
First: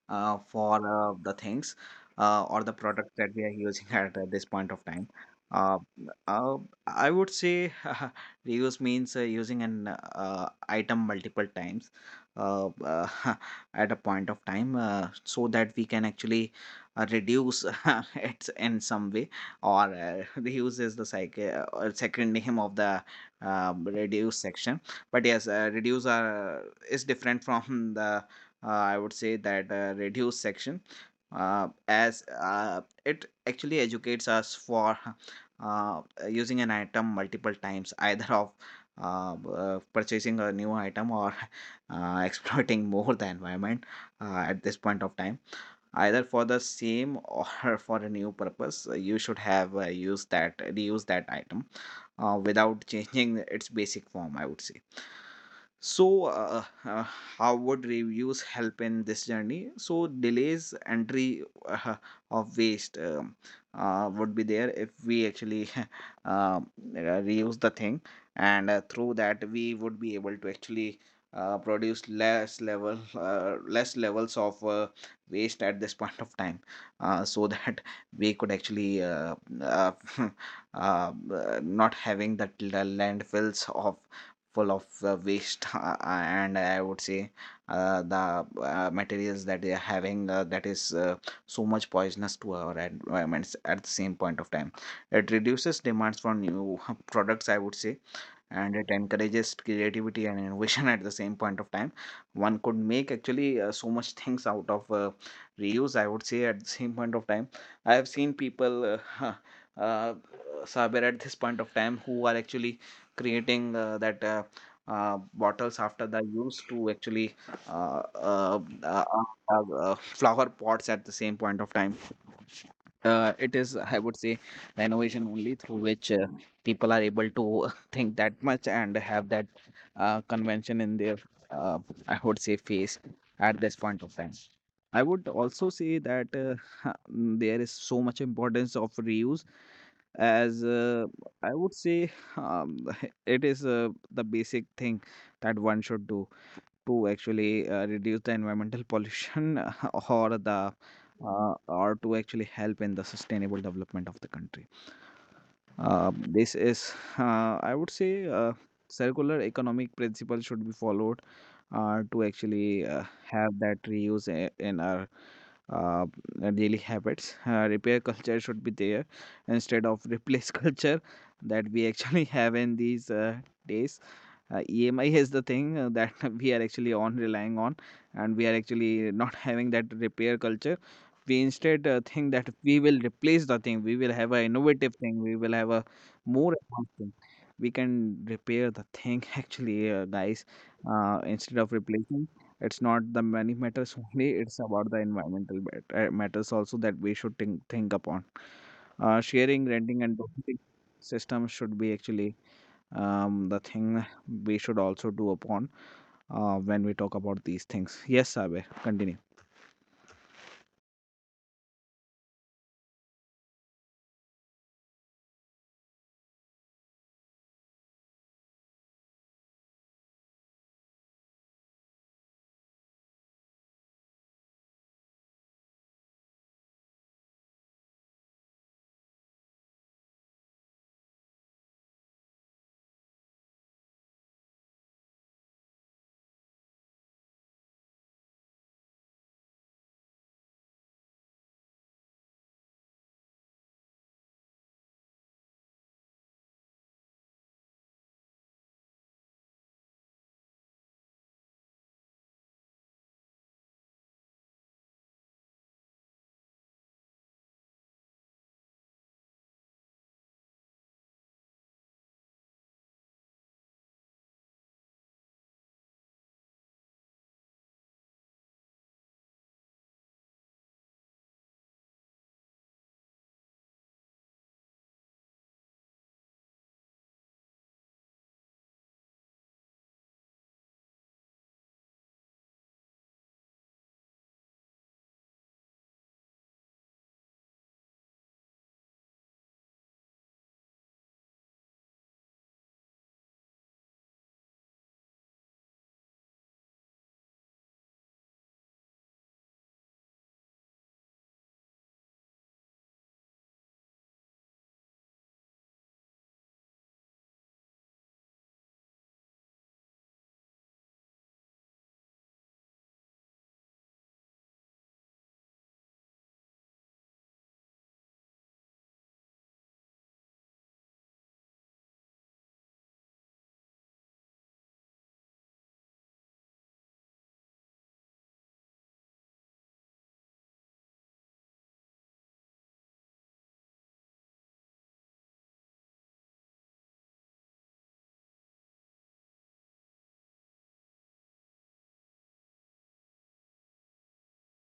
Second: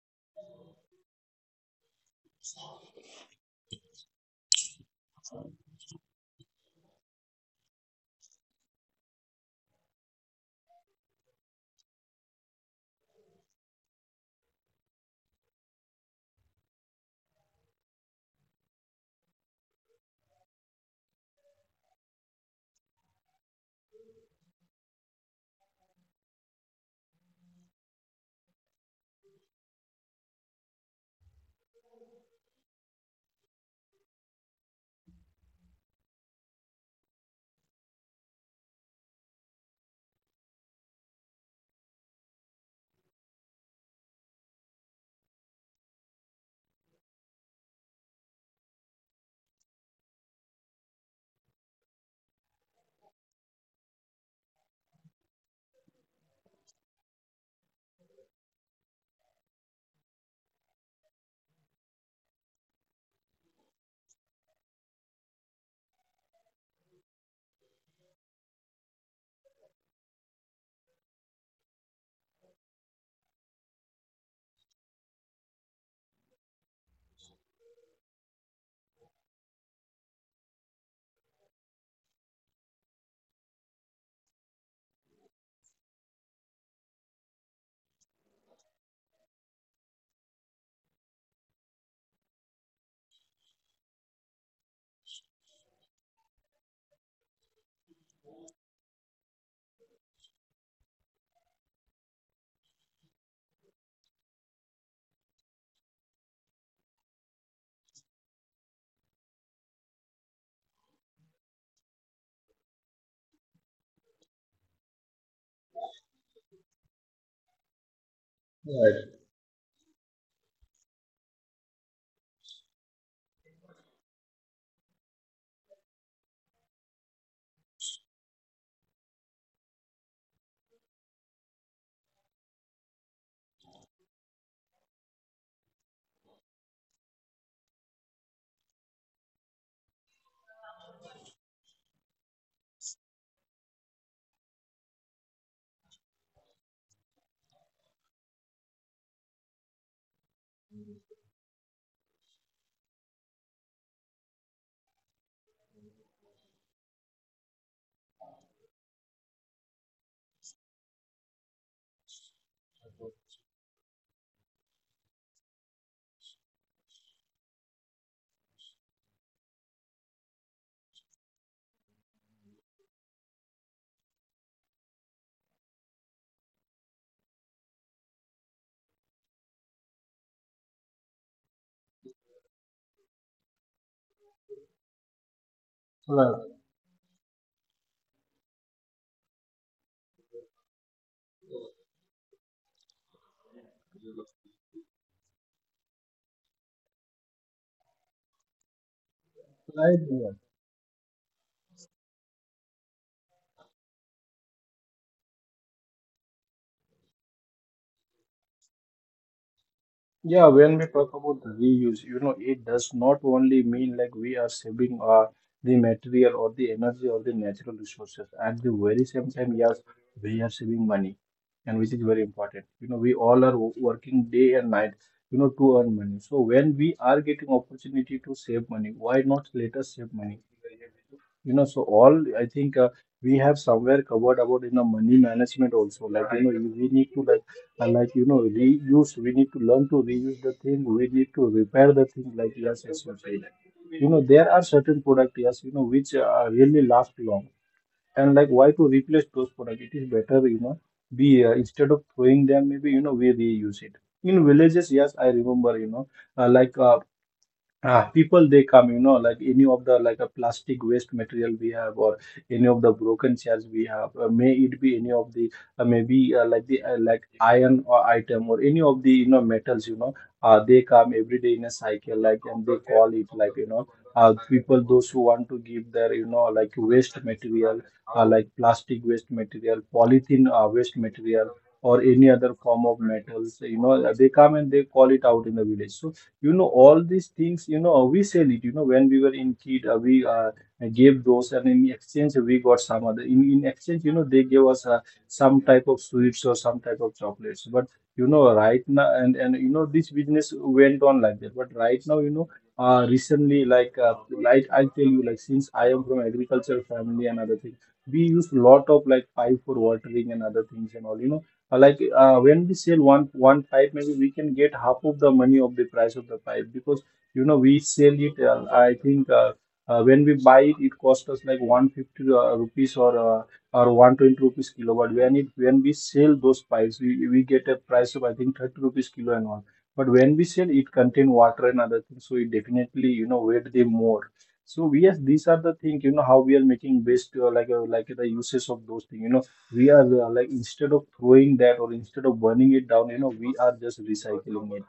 for the things or the product that we are using <laughs> at this point of time. Uh, uh, I would say <laughs> reuse means using an item multiple times uh, uh, <laughs> at a point of time, so that we can actually reduce <laughs> it in some way. Or <laughs> reuse is the cycle or second name of the reduce section. But yes, reduce are is different from <laughs> the, I would say, that reduce section, as it actually educates us for <laughs> uh, using an item multiple times, <laughs> either of purchasing a new item or <laughs> exploiting more the environment at this point of time, either for the same or <laughs> for a new purpose. You should have used that reuse that item without <laughs> changing its basic form, I would say. So, how would reviews help in this journey? So, delays entry of waste would be there if we actually <laughs> uh, reuse the thing, and through that we would be able to actually produce less levels of waste at this <laughs> point of time, so that <laughs> we could actually uh, <laughs> uh, uh, not having that landfills of full of waste, <laughs> and I would say the materials that they are having, that is so much poisonous to our environments at the same point of time. It reduces demands for new <laughs> products, I would say, and it encourages creativity and innovation <laughs> at the same point of time. One could make actually so much things out of reuse, I would say, at the same point of time. I have seen people, <laughs> uh, Saber, at this point of time, who are actually creating that. Bottles after the use to actually uh, uh, uh, flower pots at the same point of time. It is, I would say, the innovation only through which people are able to <laughs> think that much and have that convention in their, uh, I would say, face at this point of time. I would also say that <laughs> there is so much importance of reuse, as, I would say, um, <laughs> it is the basic thing that one should do to actually reduce the environmental pollution <laughs> or the, or to actually help in the sustainable development of the country. Uh, this is, I would say, circular economic principle should be followed to actually have that reuse in our uh, daily habits. Repair culture should be there instead of replace <laughs> culture that we actually have in these days. EMI <laughs> is the thing that <laughs> we are actually on relying on, and we are actually <laughs> not having that repair culture. We instead think that we will replace the thing, we will have an innovative thing, we will have a
Right.
more advanced thing. We can repair the thing <laughs> actually, guys, instead of replacing. It's not the money matters <laughs> only, it's about the environmental matters also that we should think upon. Sharing,
Right.
renting, and donating system should be actually the thing we should also do upon when we talk about these things. Yes, Saber, continue.
Yeah, when we talk about the reuse, you know, it does not only mean like we are saving the material or the energy or the natural resources. At the very same time, yes, we are saving money, and which is very important. You know, we all are working day and night, you know, to earn money. So when we are getting opportunity to save money, why not let us save money? You know, so all I think, we have somewhere covered about, you know, money management also. Like you know, we need to like, and like you know, reuse. We need to learn to reuse the thing. We need to repair the thing. Like yes, as you said, you know, there are certain products, yes, you know, which, really last long. And like, why to replace those products? It is better, you know, be instead of throwing them, maybe you know, we reuse it. In villages, yes, I remember, you know, uh, like uh, ah, people they come, you know, like any of the a plastic waste material we have, or any of the broken chairs we have. May it be any of the, maybe like the like iron or item, or any of the, you know, metals, you know, they come every day in a cycle, like, and they call it like you know, people those who want to give their, you know, like waste material, like plastic waste material, polythene waste material, or any other form of metals, you know, they come and they call it out in the village. So, you know, all these things, you know, we sell it. You know, when we were in kid, we gave those, and in exchange we got some other, in exchange, you know, they gave us some type of sweets or some type of chocolates. But you know, right now, and you know, this business went on like that. But right now, you know, recently, like I tell you, like since I am from agricultural family and other things, we use lot of like pipe for watering and other things and all, you know. When we sell one pipe, maybe we can get half of the money of the price of the pipe, because you know we sell it. I think, when we buy it, it cost us like 150 rupees, or 120 rupees kilo. But when we sell those pipes, we get a price of I think 30 rupees kilo and all. But when we sell, it contain water and other things, so it definitely, you know, weight the more. So yes, these are the things, you know, how we are making best the uses of those things. You know, we are, like, instead of throwing that or instead of burning it down, you know, we are just recycling it.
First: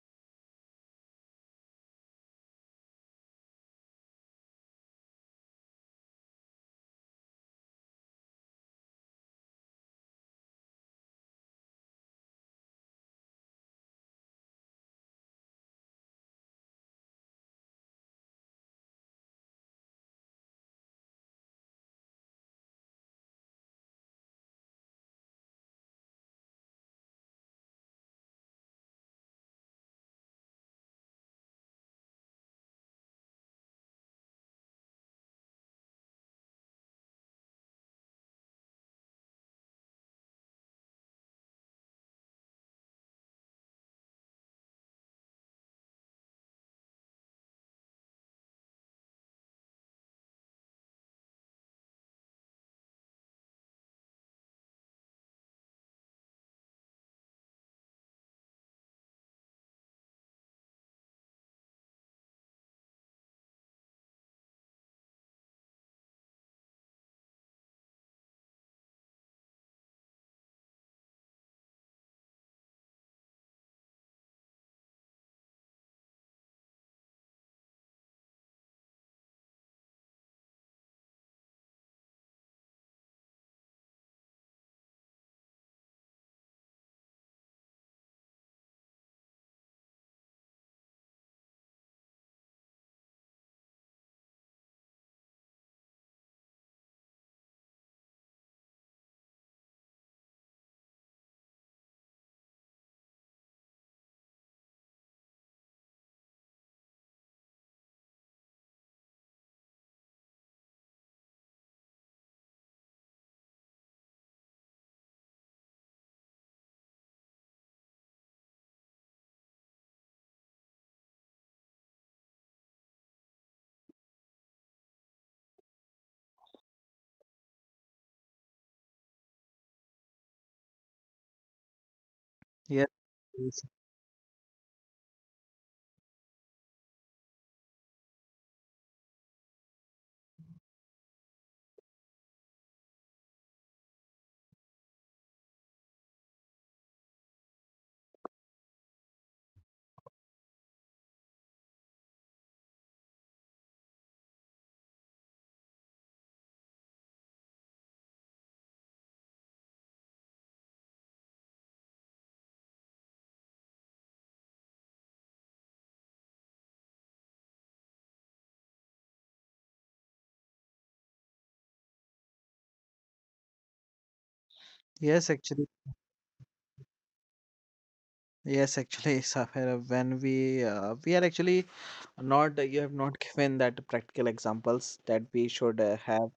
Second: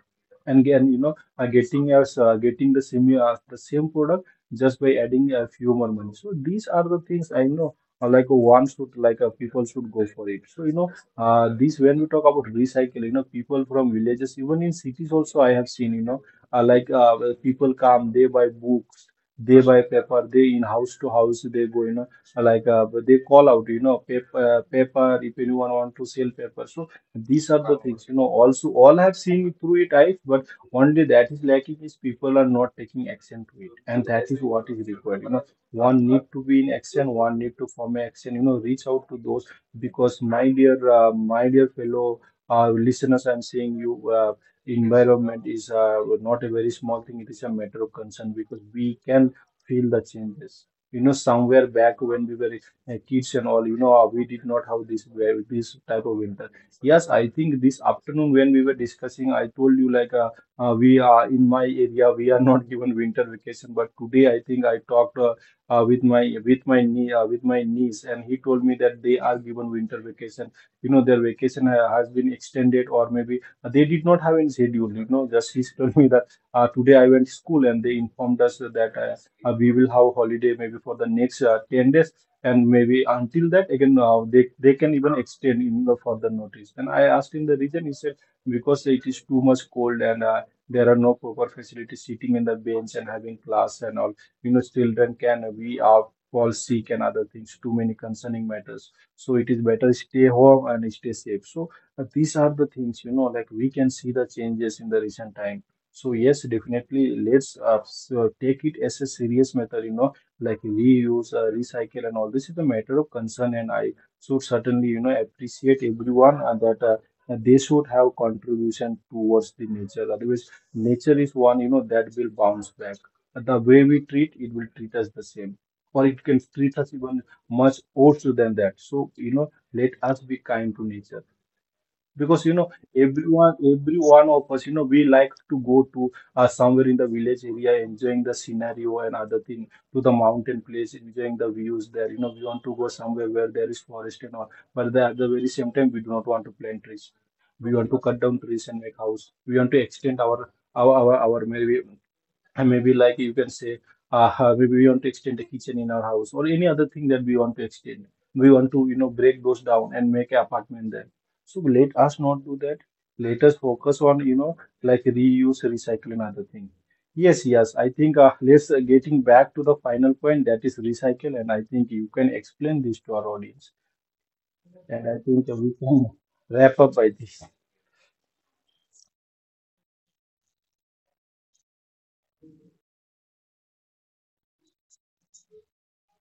And again, you know, getting the same, the same product, just by adding a few more money. So these are the things I know, one should like, people should go for it. So you know, this when we talk about recycling, you know, people from villages, even in cities also, I have seen, you know, uh, like uh, people come, they buy books, they buy paper, they in house to house they go, you know, they call out, you know, paper, paper, if anyone want to sell paper. So these are the things, you know, also all have seen through it, I. But only that is lacking is people are not taking action to it, and that is what is required, you know. One need to be in action, one need to form an action, you know, reach out to those. Because my dear, my dear fellow listeners, I'm saying you, environment is not a very small thing. It is a matter of concern because we can feel the changes. You know, somewhere back when we were kids and all, you know, we did not have this this type of winter. Yes, I think this afternoon when we were discussing, I told you, like, we are in my area, we are not given winter vacation, but today I think I talked, with my niece, and he told me that they are given winter vacation. You know, their vacation has been extended, or maybe they did not have any schedule, you know. Just he <laughs> told me that today I went school, and they informed us that we will have holiday maybe for the next 10 days, and maybe until that again, they can even extend in the further notice. And I asked him the reason. He said because it is too much cold, and there are no proper facilities sitting in the bench and having class and all. You know, children can be fall sick and other things. Too many concerning matters. So it is better stay home and stay safe. So these are the things, you know, like we can see the changes in the recent time. So yes, definitely, let's take it as a serious matter, you know, like reuse, recycle, and all this is a matter of concern. And I should certainly, you know, appreciate everyone that they should have contribution towards the nature. Otherwise, nature is one, you know, that will bounce back. The way we treat it will treat us the same, or it can treat us even much worse than that. So, you know, let us be kind to nature, because, you know, every one of us, you know, we like to go to somewhere in the village area enjoying the scenario and other thing, to the mountain place enjoying the views there. You know, we want to go somewhere where there is forest and all. But at the very same time, we do not want to plant trees. We want to cut down trees and make house. We want to extend our maybe, and maybe, like, you can say, maybe we want to extend the kitchen in our house, or any other thing that we want to extend. We want to, you know, break those down and make an apartment there. So let us not do that. Let us focus on, you know, like reuse, recycling, other thing. Yes, yes, I think let's getting back to the final point, that is recycle, and I think you can explain this to our audience. And
Yes,
I think
actually,
we can wrap up by this.
yes, actually, Safira, when we are actually not, you have not <laughs> given that practical examples that we should have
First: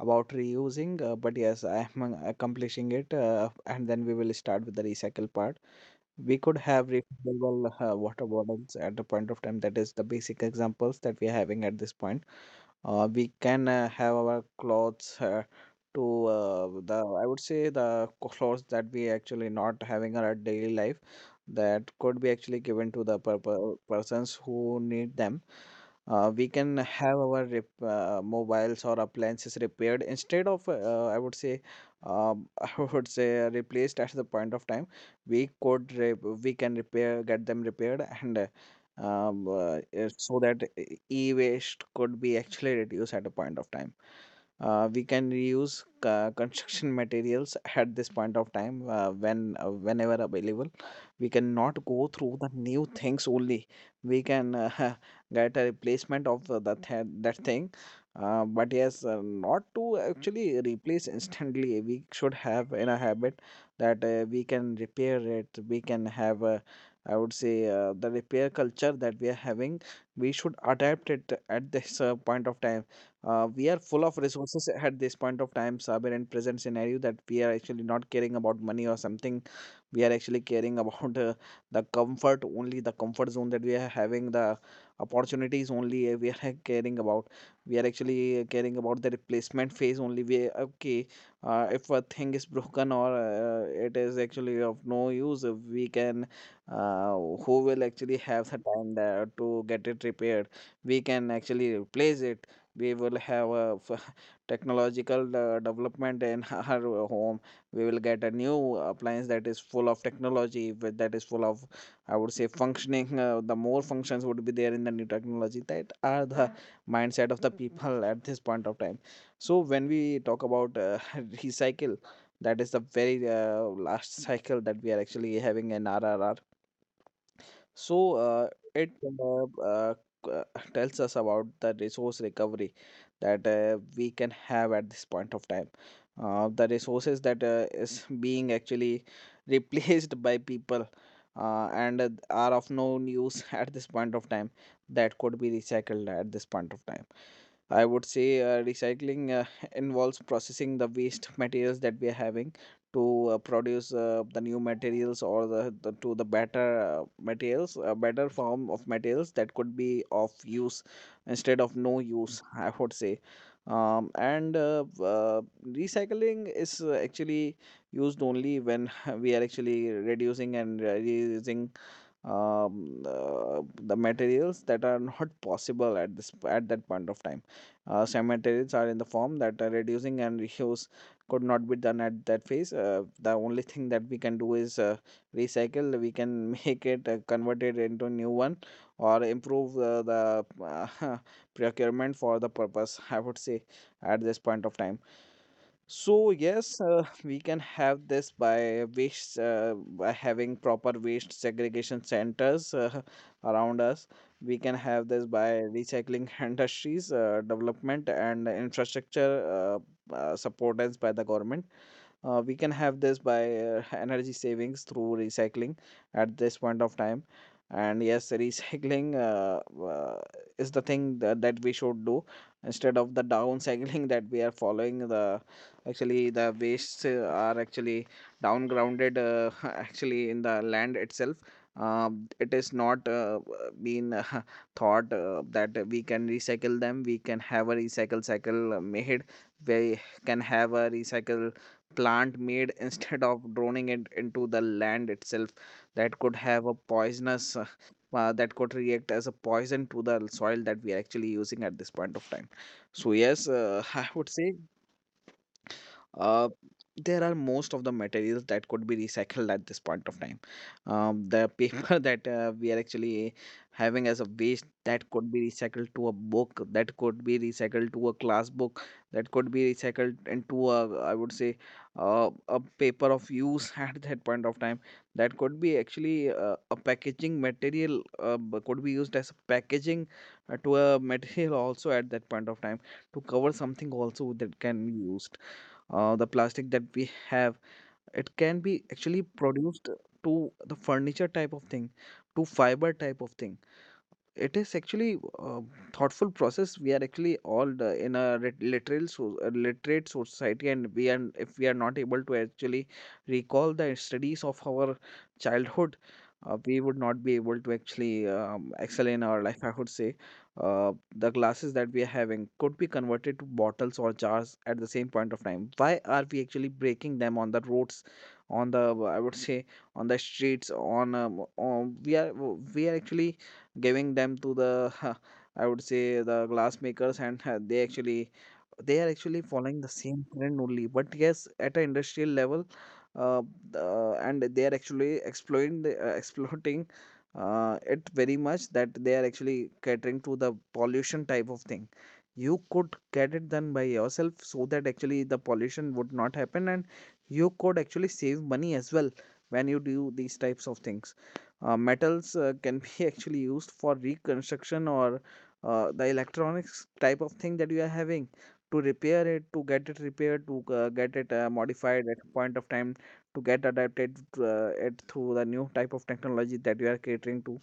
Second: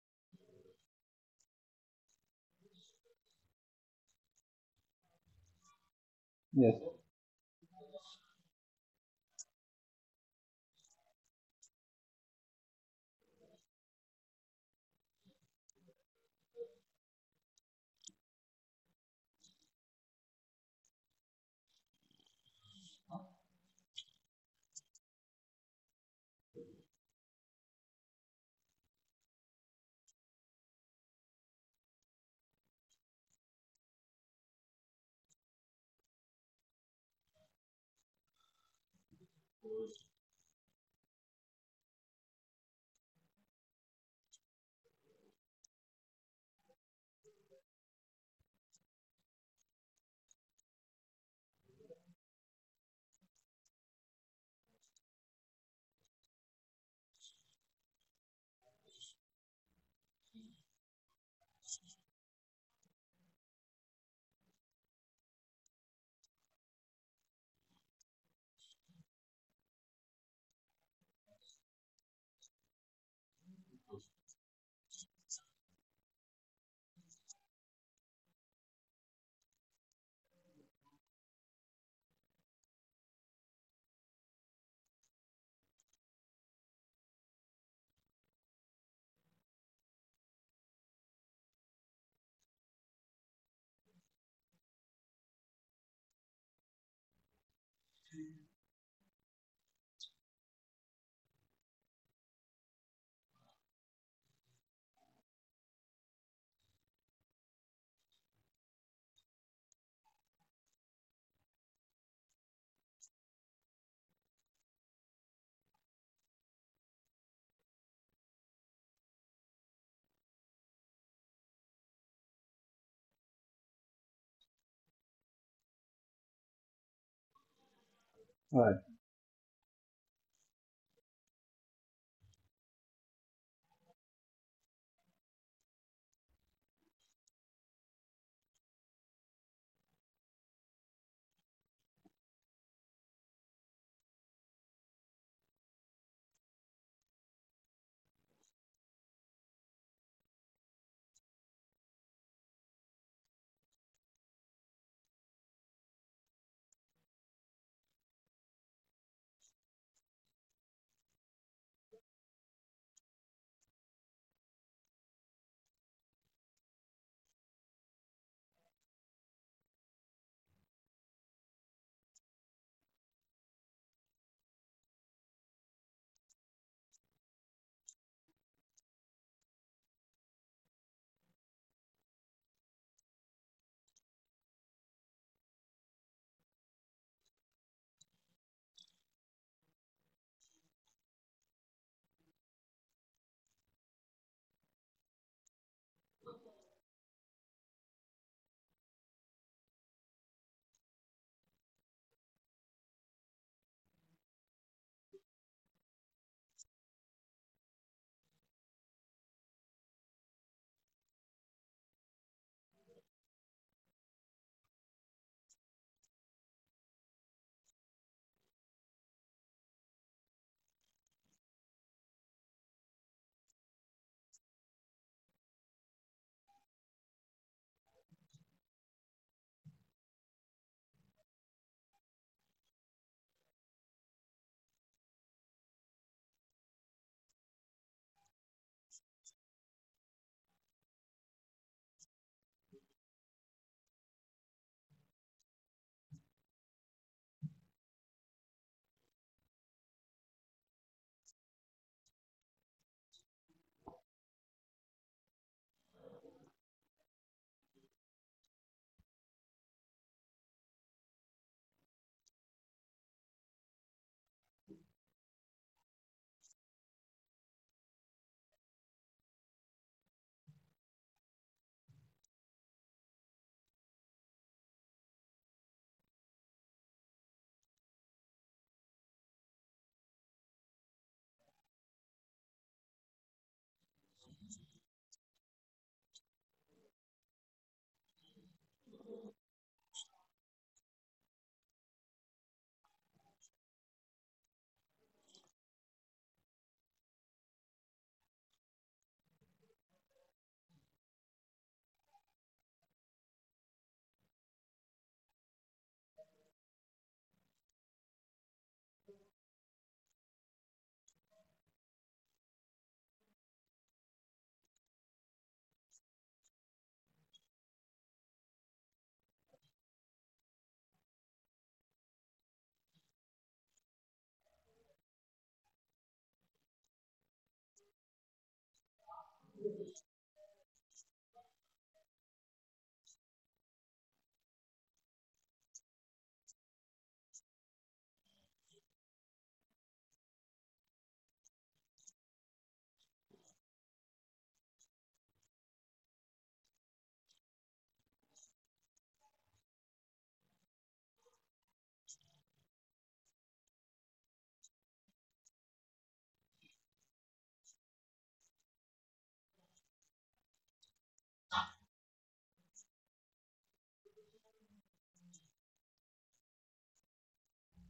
about reusing, but yes, I am accomplishing it, and then we will start with the recycle part. We could have
Yes.
refillable water bottles at the point of time. That is the basic examples that we are having at this point. We can have our clothes to the, I would say, the clothes that we actually not having in our daily life, that could be actually given to the persons who need them. We can have our mobiles or appliances repaired instead of, I would say, <laughs> I would say replaced at the point of time. We could we can repair get them repaired, and so that e-waste could be actually reduced at a point of time. We can reuse construction <laughs> materials at this point of time, whenever available. We cannot go through the new things only. We can <laughs> get a replacement of that thing. But yes, not to actually replace instantly. We should have in a habit that we can repair it. We can have a, I would say, the repair culture that we are having. We should adapt it at this point of time. We are full of resources at this point of time, Sabir, and present scenario, that we are actually not caring about money or something, we are actually caring <laughs> about, the comfort only, the comfort zone that we are having, the opportunities only, we are <laughs> caring about. We are actually caring about the replacement phase only, we okay, if a thing is broken or it is actually of no use, we can, who will actually have the time there to get it repaired, we can actually replace it. We will have a <laughs> technological development in <laughs> our home. We will get a new appliance that is full of technology that is full of, I would say, functioning, the more functions would be there in the new technology, that are the mindset of the people at this point of time. So when we talk about <laughs> recycle, that is the very last cycle that we are actually having in R R. So
All right.
it uh, uh, c- uh, tells us about the resource recovery that we can have at this point of time. The resources that is being actually <laughs> replaced by people and are of no use <laughs> at this point of time that could be recycled at this point of time. I would say recycling <laughs> involves processing the waste materials that we are having to produce the new materials or the better materials, a better form of materials that could be of use instead of no use, I would say. And Recycling is actually used only when <laughs> we are actually reducing and reusing the materials that are not possible at this at that point of time. Cemeteries are in the form that reducing and reuse could not be done at that phase. The only thing that we can do is recycle. We can <laughs> make it convert it into new one or improve the <laughs> procurement for the purpose. I would say at this point of time. So yes, <laughs> we can have this by waste by having proper waste segregation centers <laughs> around us. We can have this by recycling <laughs> industries, development and infrastructure supported by the government. We can have this by <laughs> energy savings through recycling at this point of time. And yes, <laughs> recycling is the thing that we should do instead of the downcycling <laughs> that we are following. The actually the wastes are actually downgrounded <laughs> actually in the land itself. It is not been <laughs> thought that we can recycle them. We can have a recycle cycle made. We can have a recycle plant made instead of droning it into the land itself. That could have a poisonous that could react as a poison to the soil that we are actually using at this point of time. So yes, <laughs> I would say uh, there are most of the materials that could be recycled at this point of time. The paper <laughs> that we are actually having as a waste that could be recycled to a book, that could be recycled to a class book, that could be recycled into a, I would say, a paper of use <laughs> at that point of time. That could be actually a packaging material, could be used as a packaging to a material also at that point of time, to cover something also that can be used. The plastic that we have, it can be actually produced to the furniture type of thing, to fiber type of thing. It is actually a thoughtful process. We are actually all the- in a lit- literal, so, a literate society, and we are if we are not able to actually recall the studies of our childhood, we would not be able to actually excel in our life. I would say uh, the glasses that we are having could be converted to bottles or jars at the same point of time. Why are we actually breaking them on the roads? On the, I would say, on the streets, on we are actually giving them to the <laughs> I would say the glass makers, and <laughs> they actually, they are actually following the same trend only, but yes, at an industrial level. uh, and they are actually exploiting the, <laughs> exploiting it very much, that they are actually catering to the pollution type of thing. You could get it done by yourself so that actually the pollution would not happen, and you could actually save money as well when you do these types of things. Uh, metals can be <laughs> actually used for reconstruction, or the electronics type of thing that you are having, to repair it, to get it repaired, to get it modified at point of time, to get adapted to it through the new type of technology that you are catering to.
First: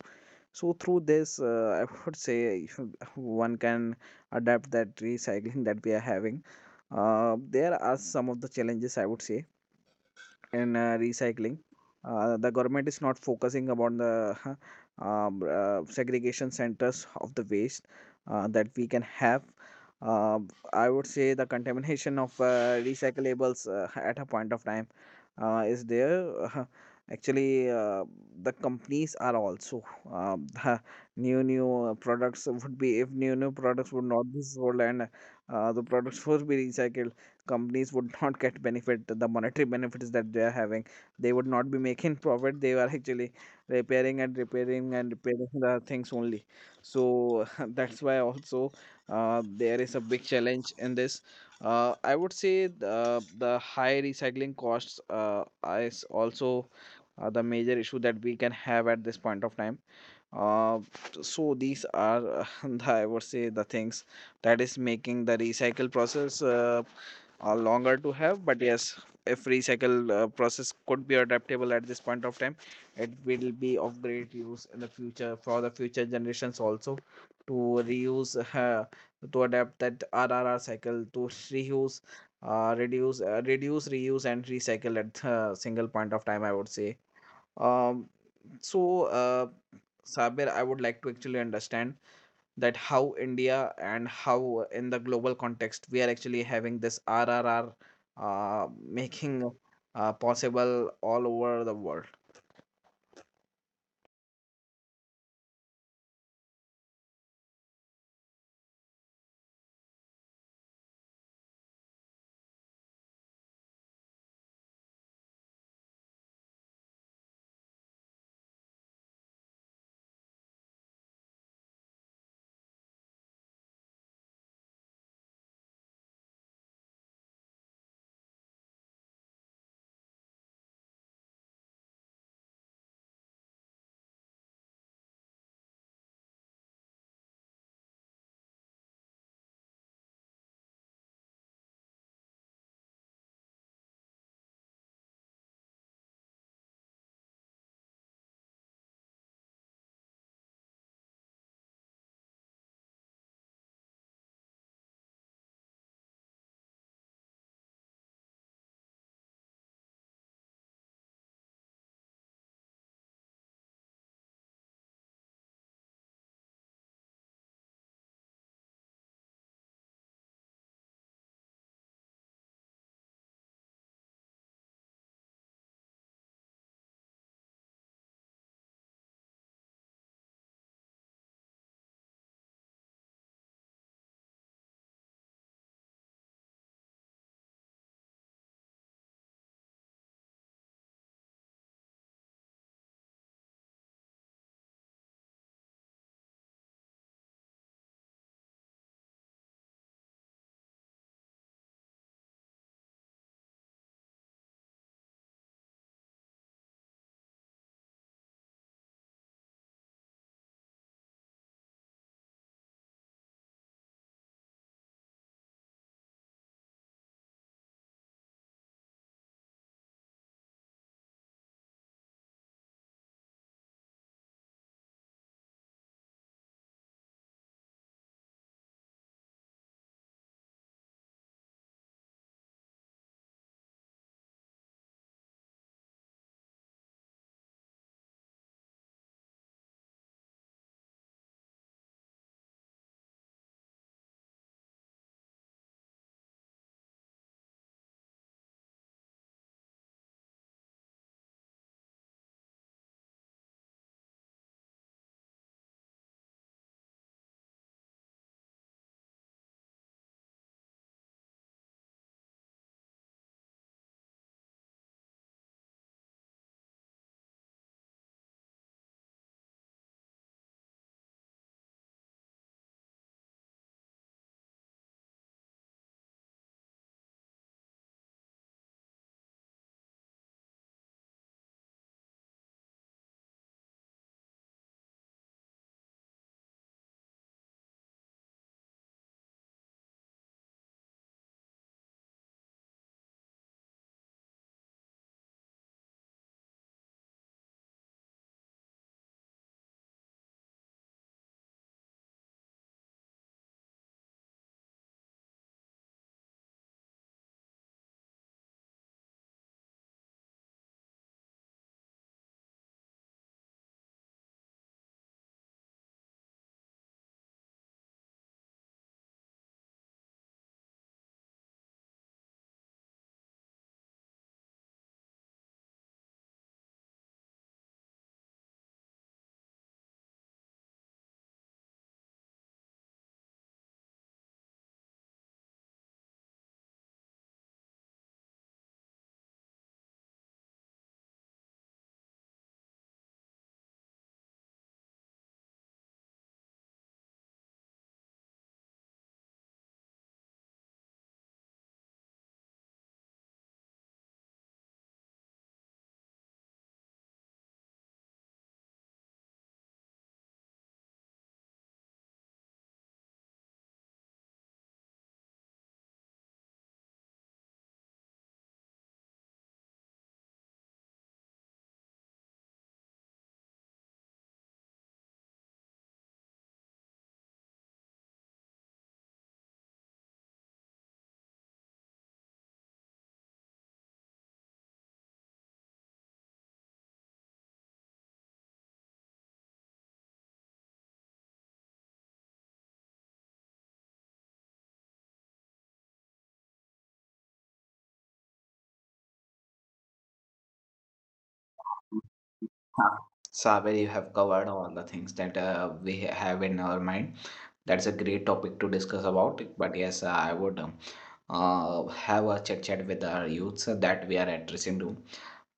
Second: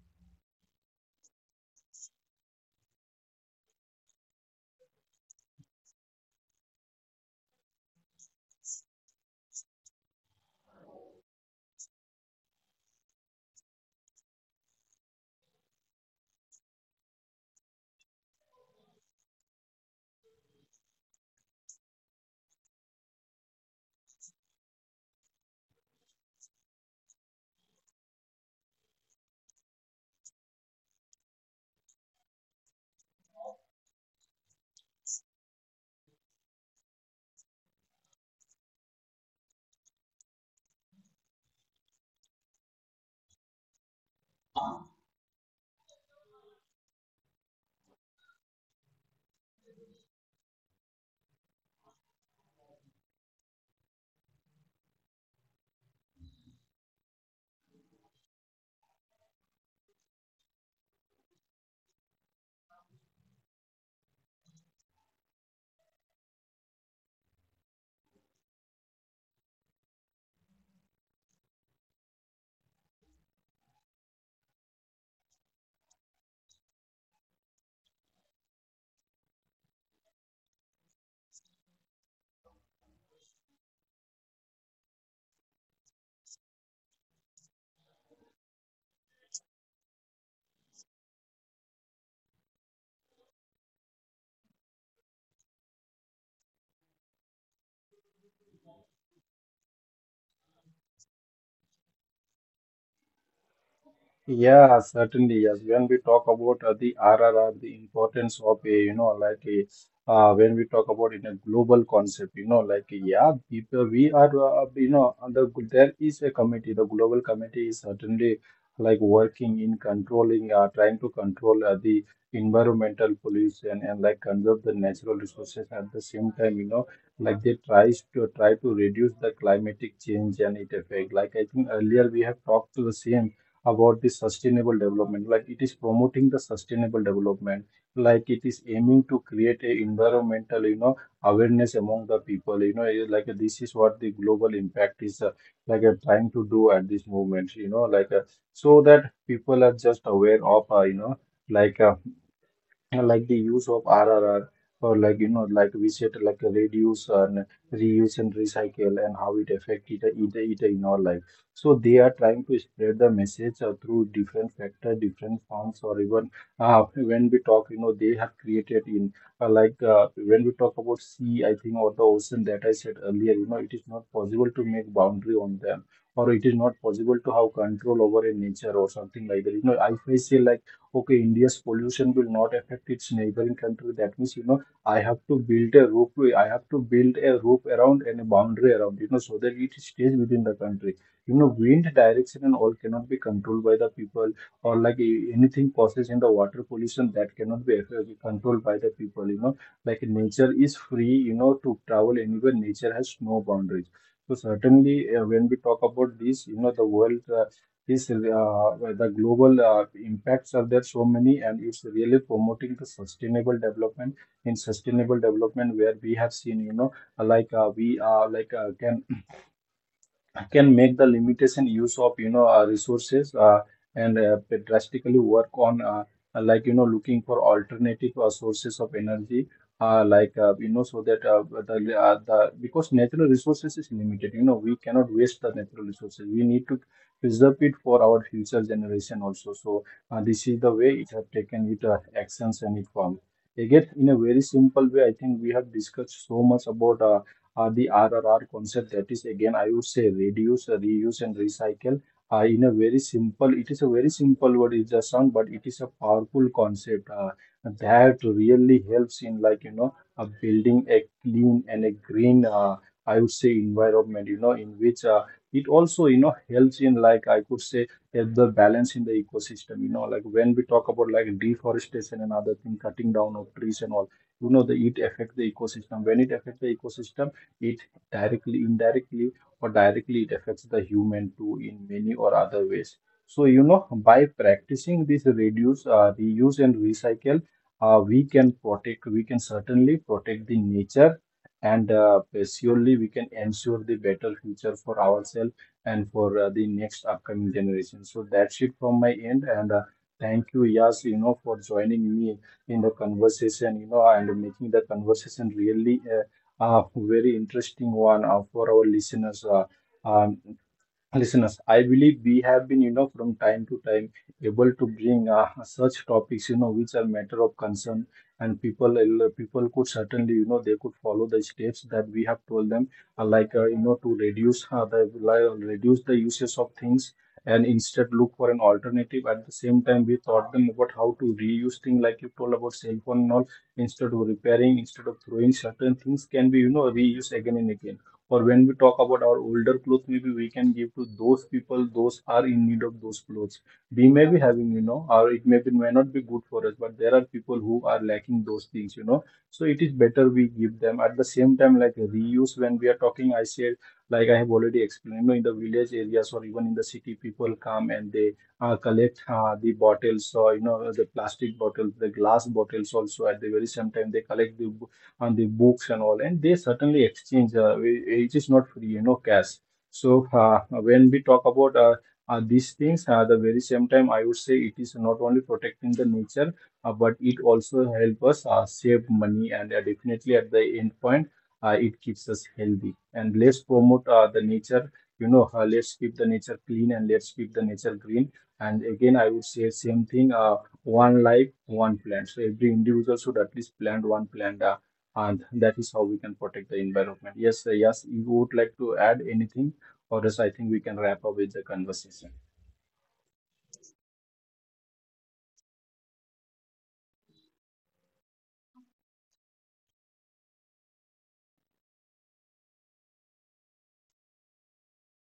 So through this, I would say, <laughs> one can adapt that recycling that we are having. There are some of the challenges, I would say, in recycling. The government is not focusing about the <laughs> segregation centers of the waste that we can have. Uh, I would say the contamination of recyclables at a point of time is there. <laughs> Actually, the companies are also uh, <laughs> the new new products would be if new new products would not be sold and the products would be recycled, companies would <laughs> not get benefit, the monetary benefits that they are having. They would not be making <laughs> profit. They are actually repairing the things only. So <laughs> that's why also there is a big challenge in this. Uh, I would say the high recycling costs is also the major issue that we can have at this point of time. Uh, so these are, <laughs> I would say, the things that is making the recycle process longer to have. But yes, if recycle process could be adaptable at this point of time, it will be of great use in the future for the future generations also to reuse, <laughs> to adapt that RRR cycle to reuse, reduce, reuse, and recycle at single point of time. I would say. Um, so. Uh, Sabir, I would like to actually understand that how India and how in the global context we are actually having this RRR making possible all over the world.
Yeah, certainly. Yes, when we talk about the R, R R, the importance of a, you know, like a, when we talk about in a global concept, you know, like, yeah, people we are, you know, under, there is a committee. The global committee is certainly like working in controlling, trying to control the environmental pollution, and like conserve the natural resources at the same time. You know, like they tries to try to reduce the climatic change and its effect. Like, I think earlier we have talked to the same about the sustainable development, like it is promoting the sustainable development, like it is aiming to create a environmental, you know, awareness among the people, you know, like, this is what the global impact is, like, trying to do at this moment, you know, like, so that people are just aware of, you know, like, like the use of RRR, or, like, you know, like we said, like reduce and reuse and recycle, and how it affect it in our life. So they are trying to spread the message through different factor, different forms, or even, when we talk, you know, they have created in like, when we talk about sea, I think, or the ocean that I said earlier, you know, it is not possible to make boundary on them, or it is not possible to have control over a nature or something like that, you know. I say, like, okay, India's pollution will not affect its neighboring country. That means, you know, I have to build a roof. I have to build a roof around, and a boundary around, you know, so that it stays within the country. You know, wind direction and all cannot be controlled by the people, or like, anything process in the water pollution, that cannot be controlled by the people, you know. Like, nature is free, you know, to travel anywhere. Nature has no boundaries. So certainly, when we talk about this, you know, the world, is the global impacts are there so many, and it's really promoting the sustainable development. In sustainable development, where we have seen, you know, like, we like, can make the limitation use of, you know, resources, and drastically work on, like, you know, looking for alternative sources of energy, like, you know, so that the, because natural resources is limited, you know, we cannot waste the natural resources, we need to preserve it for our future generation also. So this is the way it have taken it actions and it form. Again, in a very simple way, I think we have discussed so much about the RRR concept, that is again, I would say, reduce, reuse and recycle. In a very simple It is a very simple word, it's a song, but it is a powerful concept that really helps in, like, you know, building a clean and a green, I would say, environment, you know, in which it also, you know, helps in, like, I could say, the balance in the ecosystem, you know, like when we talk about, like, deforestation and other thing, cutting down of trees and all, you know, the it affect the ecosystem. When it affect the ecosystem, it directly, indirectly, or directly, it affects the human too in many or other ways. So, you know, by practicing this reduce, reuse, and recycle, we can certainly protect the nature, and surely we can ensure the better future for ourselves and for the next upcoming generation. So, that's it from my end, and thank you, Yas, you know, for joining me in the conversation, you know, and making the conversation really very interesting one for our listeners. Um, Listeners, I believe we have been, you know, from time to time, able to bring such topics, you know, which are matter of concern, and people could certainly, you know, they could follow the steps that we have told them, like, you know, to reduce the uses of things, and instead look for an alternative. At the same time, we taught them about how to reuse things, like you told about cell phone and all. Instead of repairing, instead of throwing, certain things can be, you know, reused again and again, or when we talk about our older clothes, maybe we can give to those people those are in need of those clothes. We may be having, you know, or it may be, may not be good for us, but there are people who are lacking those things, you know. So it is better we give them. At the same time, like reuse, when we are talking, I said, like, I have already explained, you know, in the village areas, or even in the city, people come and they collect the bottles, or, you know, the plastic bottles, the glass bottles, also at the very same time they collect the, and the books and all, and they certainly exchange. It is not free, you know, cash. So when we talk about these things, at the very same time, I would say it is not only protecting the nature, but it also help us save money, and definitely at the end point, it keeps us healthy. And let's promote the nature. You know, let's keep the nature clean, and let's keep the nature green. And again, I would say same thing. One life, one plant. So every individual should at least plant one plant, and that is how we can protect the environment. Yes, yes, you would like to add anything, or else I think we can wrap up with the conversation.
Saber, you have covered all the things that we have in our mind. That's a great topic to discuss about. But yes, I would have a chit chat with our youths that we are addressing to.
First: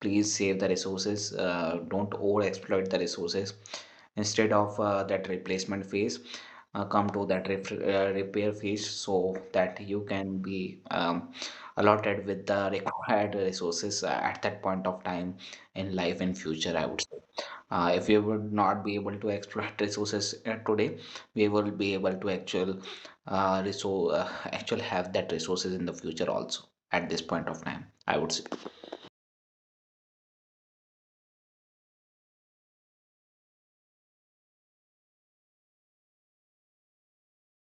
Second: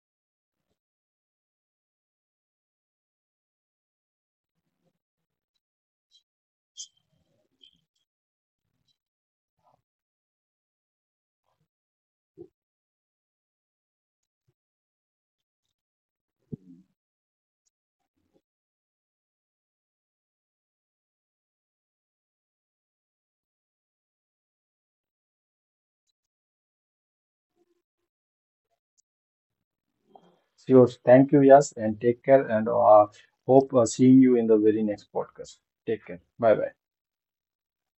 Please save the resources, don't over exploit the resources. Instead of that replacement phase, come to that repair phase so that you can be allotted with the <laughs> required resources at that point of time in life and future. I would say if we would not be able to exploit <laughs> resources today, we will be able to actual have that resources in the future also at this point of time, I would say.
Sure. Thank you, yes, and take care, and hope seeing you in the very next podcast. Take care. Bye bye.